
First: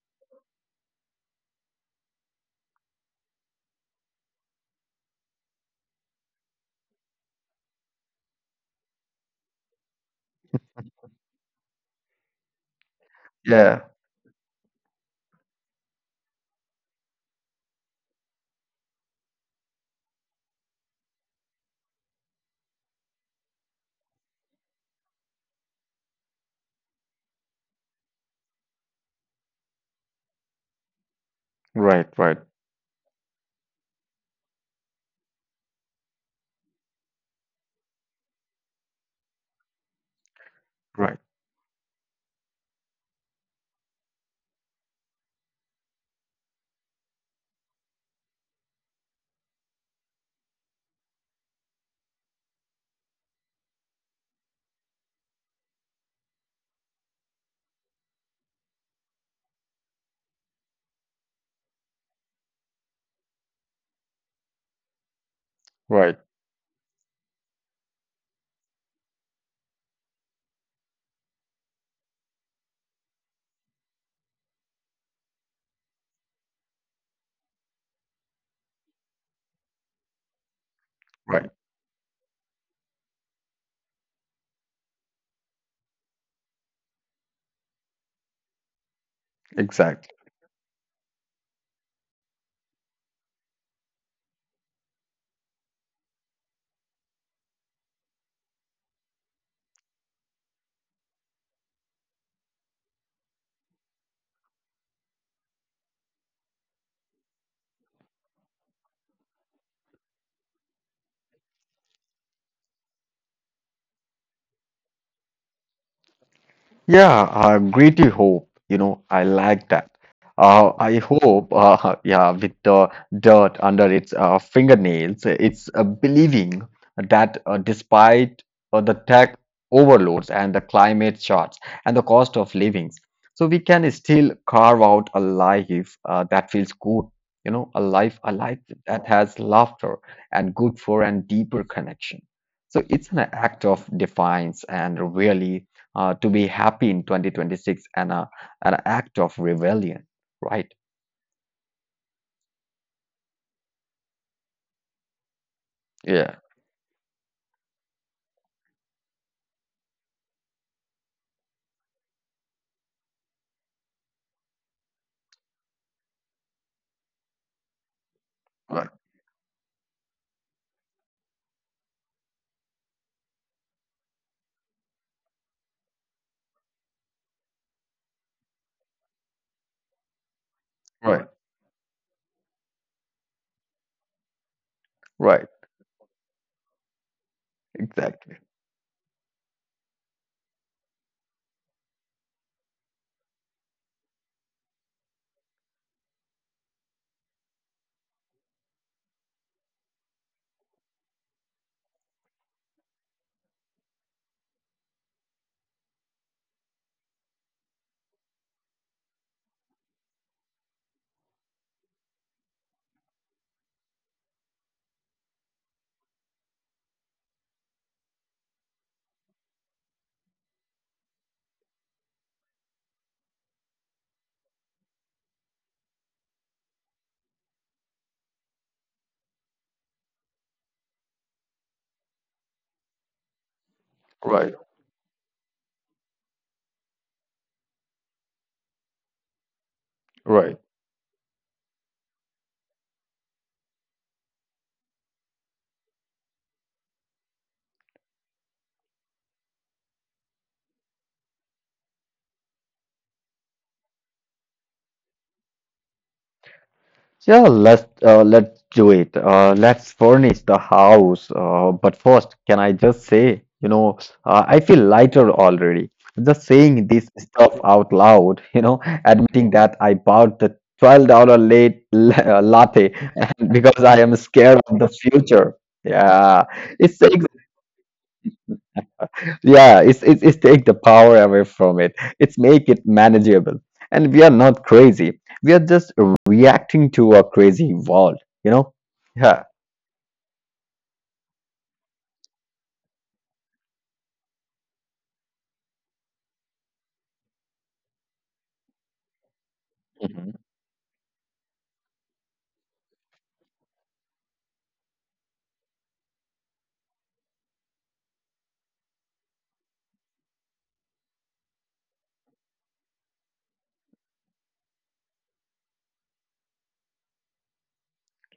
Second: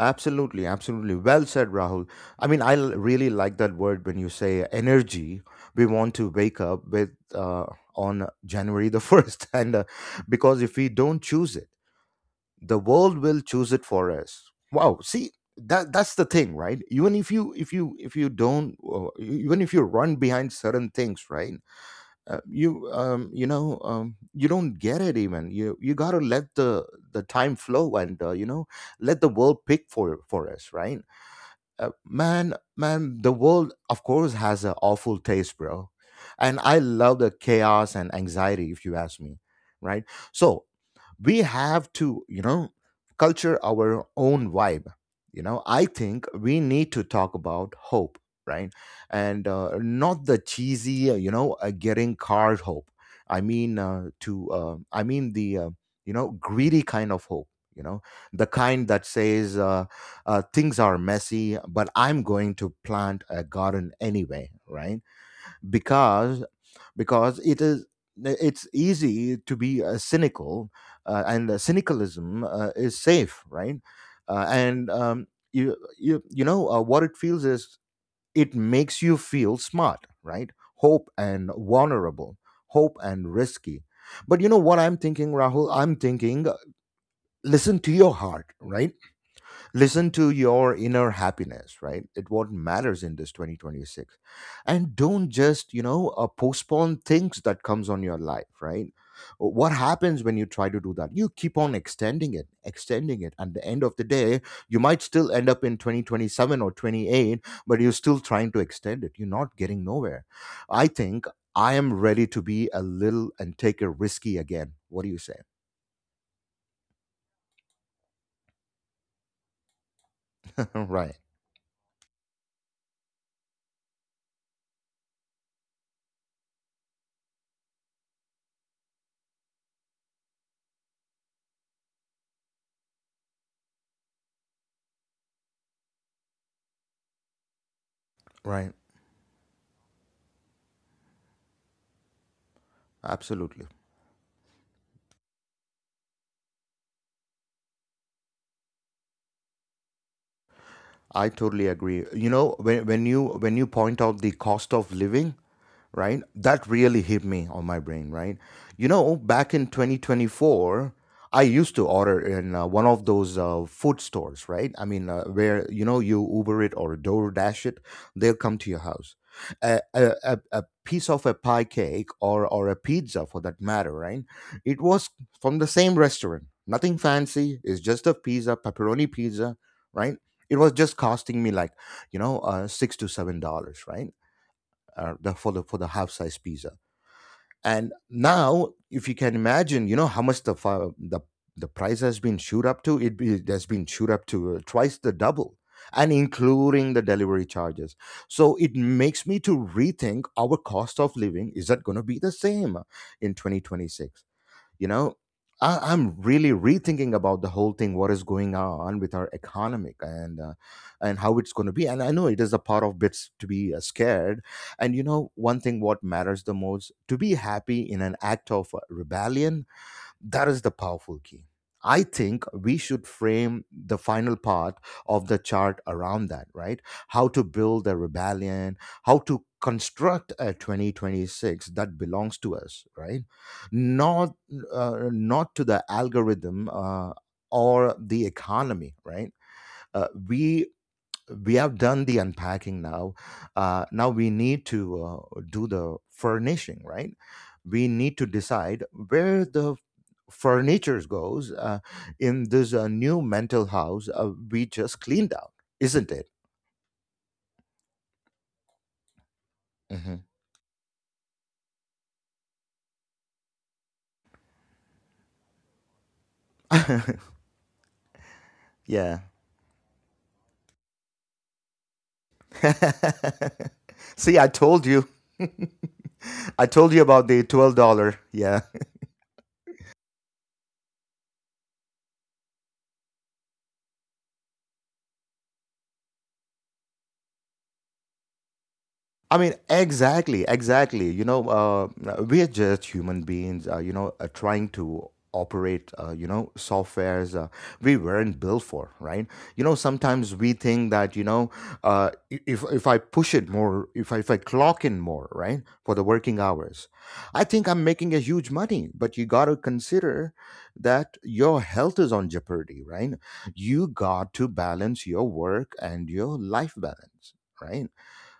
A: Absolutely. Absolutely. Well said, Rahul. I mean, really like that word when you say energy. We want to wake up with on January the 1st. And because if we don't choose it, the world will choose
B: Yeah.
A: it for us. Wow. See, that's the thing, right? Even if you if you don't, even if you run behind certain things, right? You don't get it. Even you got to let the time flow, and let the world pick for us, right? uh,
B: Right. Right.
A: man man the world of course has an awful taste, bro, and I love the chaos and anxiety, if you ask me, right? So
B: Right.
A: we have to, culture our own vibe. You know, I think we need to talk about hope, right? And not the cheesy, getting card hope. I mean to I mean the You know, greedy kind of hope, you know, the kind that says, things are messy but I'm going to plant a garden anyway, right?
B: Right.
A: Because because it is, it's easy to be cynical, and cynicalism is safe, right? And You know, what it feels is it makes you feel smart, right? Hope and
B: Right.
A: vulnerable, hope and risky. But you know what I'm thinking, Rahul? I'm thinking, listen to your heart, right? Listen
B: Exactly.
A: to your inner happiness, right? It, what matters in this 2026, and don't just, postpone things that comes on your life, right? What happens when you try to do that, you keep on extending it at the end of the day. You might still end up in 2027 or 28, but you're still trying to extend it. You're not getting nowhere. I think I am ready to be a little and take a risky again. What do you say?
B: Yeah, greatly hope. You know, I like that. I
A: Right,
B: hope, yeah, with the dirt under its fingernails, it's believing that despite the tech overloads and the climate shocks and the cost of livings, so we can still carve out a life that feels good. You know, a life
A: right,
B: that has laughter and good for and deeper connection. So it's an
A: absolutely.
B: act of defiance and really to be happy in 2026 and a, an act of rebellion, right?
A: I totally agree. You know, when when you point out the cost of living, right?
B: Yeah,
A: That really hit me on my brain, right? You know, back in 2024, I used to order in, one of those food stores, right? I mean, where, you know, you Uber it or DoorDash it, they'll come to your
B: right,
A: house. A piece of a pie cake, or a pizza, for that matter, right? It was from the same restaurant. Nothing fancy. It's just a pizza, pepperoni pizza, right? It was just
B: right,
A: costing me like, $6 to $7, right? The
B: right,
A: for the for the half size pizza. And
B: exactly,
A: now, if you can imagine, you know how much the fi- the price has been shoot up to. It has been shoot up to twice the double, and including the delivery charges. So it makes me to rethink our cost of living. Is that going to be the same in 2026? You know, I'm really rethinking about the whole thing, what is going on with our economic, and and how it's going to be. And I know it is a part of bits to be scared. And you know, one thing what matters the most to be happy in an act of rebellion, that is the powerful key. I think we should frame the final part of the chart around that, right? How to build a rebellion, how to construct a 2026 that belongs to us, right? Not,
B: right,
A: not to the algorithm, or the economy, right? Uh,
B: right.
A: we we have done the unpacking now. Now we need to do the furnishing, right? We need to decide where the furniture goes, in this new mental house we just cleaned out, isn't it?
B: Yeah, let's do it. Let's
A: Hmm.
B: furnish the house. But first, can I just say, you know, I feel lighter already. Just saying this stuff out loud, you know,
A: Yeah.
B: admitting that I bought the $12 latte because I am
A: See, I
B: scared of
A: told
B: the
A: you.
B: future. Yeah,
A: I told you
B: it's
A: about the $12. Yeah.
B: Yeah, it's take the power away from it. It's make it manageable. And we are not crazy. We are just reacting to a crazy world, you know?
A: I
B: Yeah.
A: mean, exactly, exactly. You know, we are just human beings, trying to operate, softwares we weren't built for, right? You know,
B: Mhm.
A: sometimes we think that, you know, if I push it more, if I clock in more, right, for the working hours, I think I'm making a huge money. But you got to consider that your health is on jeopardy, right? You got to balance your work and your life balance, right?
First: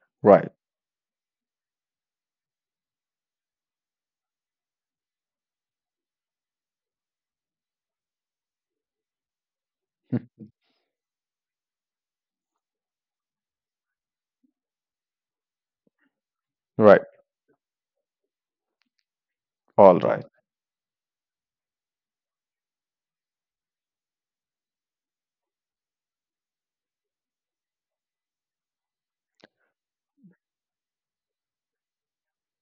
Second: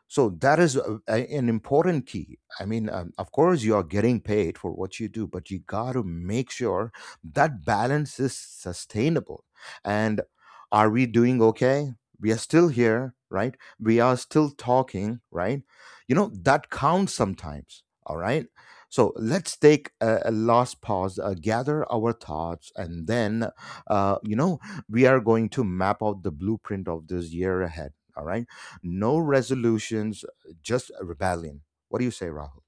A: So
B: Right,
A: that is a, an important key. I mean, of course, you are getting paid for what you do, but you got to make sure that balance is sustainable. And, are we doing okay? We are still here, right? We are still talking, right? You know, that
B: right,
A: counts sometimes, all right? So let's take
B: all right.
A: a last pause, gather our thoughts, and then, uh, you know, we are going to map out the blueprint of this year ahead, all right? No resolutions, just a rebellion. What do you say, Rahul?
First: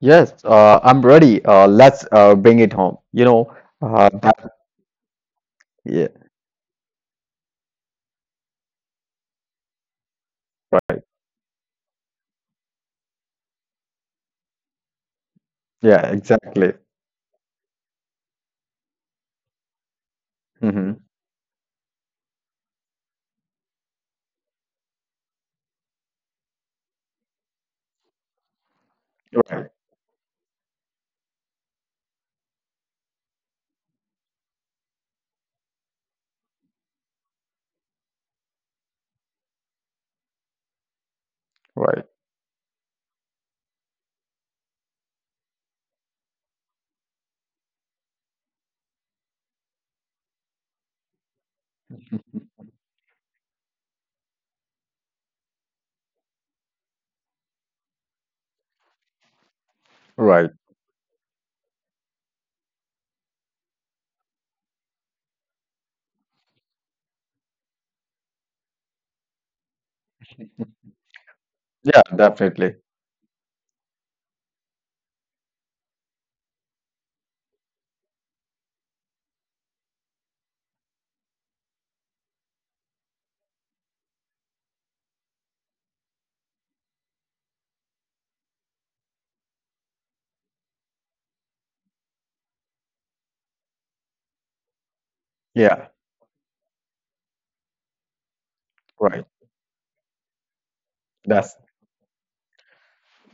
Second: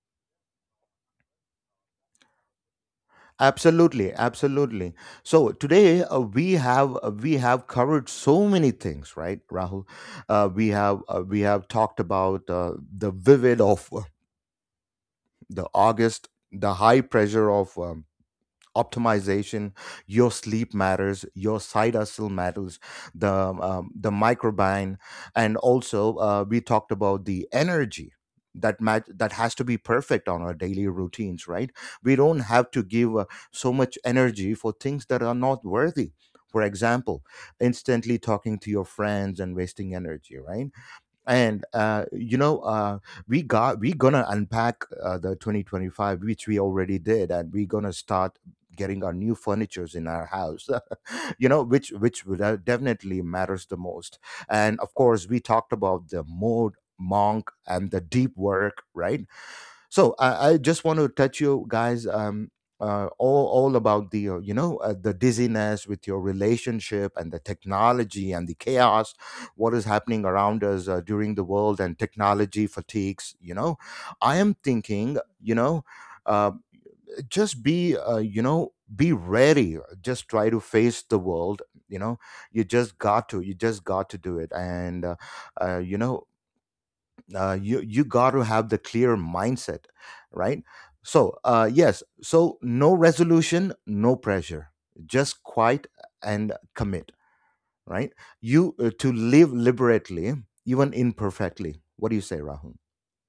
B: Yes, I'm ready. Let's bring it home. You know, uh,
A: Absolutely,
B: that,
A: absolutely. So today,
B: yeah,
A: we have covered so many things, right, Rahul? We have talked about the vivid of, the
B: yeah,
A: August,
B: exactly.
A: the high pressure of, optimization, your sleep
B: Hmm.
A: matters, your side hustle matters, the, the microbiome, and also, we talked about the energy, that that has to
B: Right,
A: be perfect on our daily routines, right? We don't have to give, so much energy for things that are not worthy, for example, instantly talking to your friends and wasting energy, right? And,
B: right,
A: we gonna unpack, the 2025, which we already did, and we gonna start getting our new furnitures in our house. You know, which would, definitely matters the most. And of course, we talked about the mode monk and the deep work, right? So
B: right.
A: I just want to touch you guys, all about the, the dizziness with your relationship and the technology and the chaos, what is happening around us, during the world
B: Yeah,
A: and technology
B: definitely.
A: fatigues. You know, I am thinking, you know. Uh, just be, be ready, just try to face the world, you know. You just got to, you just got to do it, and uh, you know you got to have the clear mindset, right? So, yes, so no resolution, no pressure, just
B: Yeah,
A: quiet and commit, right? you To
B: right.
A: live liberately, even
B: That's
A: imperfectly. What do you say, Rahul?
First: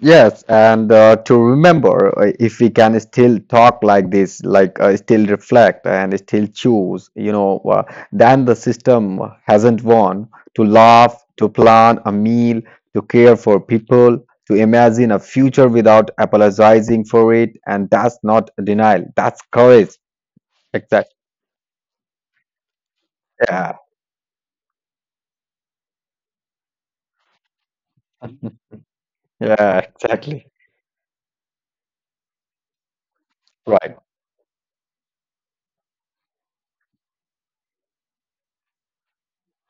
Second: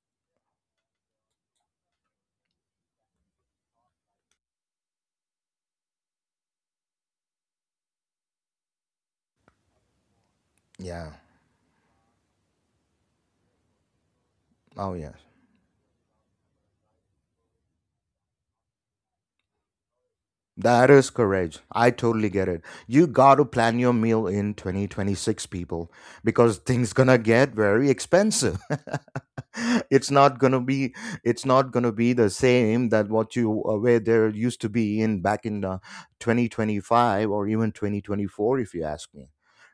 B: Yes, and to remember, if we can still talk like this, like still reflect and still choose, you know, then the system hasn't won. To
A: Yeah.
B: laugh, to plan a meal, to care for people, to
A: Oh yeah.
B: imagine a future without apologizing for it, and that's not denial. That's courage.
A: That is
B: Exactly.
A: correct. I totally get it. You got to
B: Yeah.
A: plan your meal in 2026, people, because things going to get very expensive.
B: Yeah.
A: It's not going
B: Exactly.
A: to be, it's not going to be the same that what you, where
B: Right.
A: there used to be in back in, 2025, or even 2024, if you ask me.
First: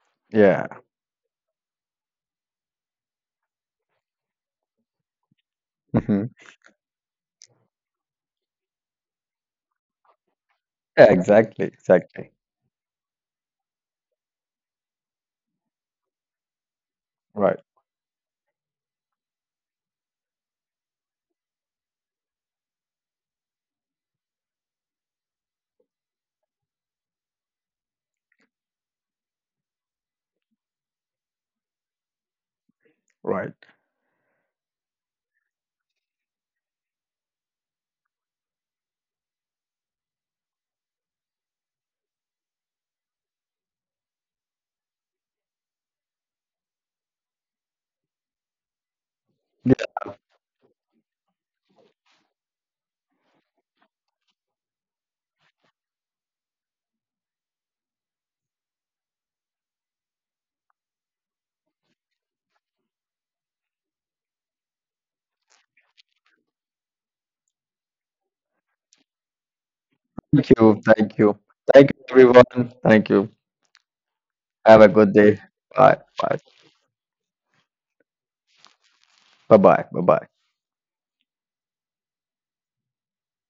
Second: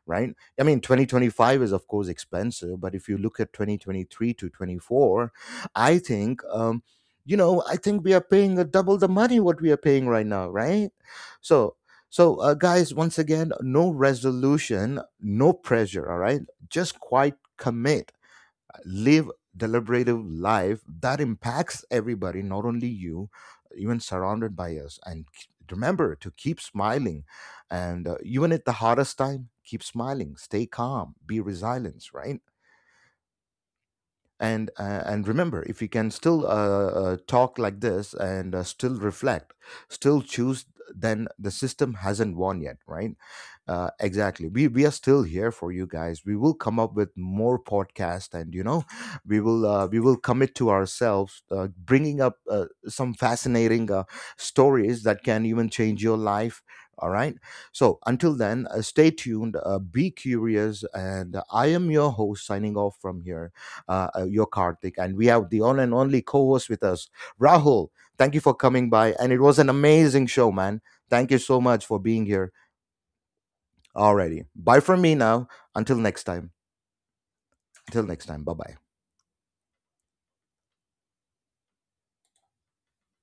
A: Right? I
B: Yeah.
A: mean, 2025 is of course expensive, but if you look at 2023 to 24, I
B: Mhm.
A: think, you know, I think we are paying a double the money what we are paying right now, right?
B: Yeah, exactly.
A: So,
B: Exactly.
A: so, guys, once again, no resolution, no pressure, all right? Just quite
B: Right.
A: commit, live deliberative life that impacts everybody, not only you, even surrounded by us. And remember to keep smiling, and even at the hardest time, keep smiling, stay calm, be resilient, right?
B: Right.
A: And, and remember, if you can still, talk like this, and still reflect, still choose, then the system hasn't won yet, right? Uh, exactly, we are still here for you guys. We will come up with more podcast, and you know, we will commit to ourselves, bringing up, some fascinating, stories that can even change your life, all right? So until then, stay tuned, be curious, and I am your host, signing off from here, your Karthik. And we have the one and only co host with us, Rahul. Thank you for coming by. And it was an amazing
B: Thank
A: show,
B: you.
A: man.
B: Thank
A: Thank you
B: you.
A: so much
B: Thank
A: for
B: you,
A: being here.
B: everyone. Thank you.
A: Alrighty. Bye
B: Have a
A: from
B: good
A: me
B: day.
A: now. Until
B: Bye.
A: next
B: Bye.
A: time. Until next time. Bye bye.
B: Bye-bye. Bye-bye.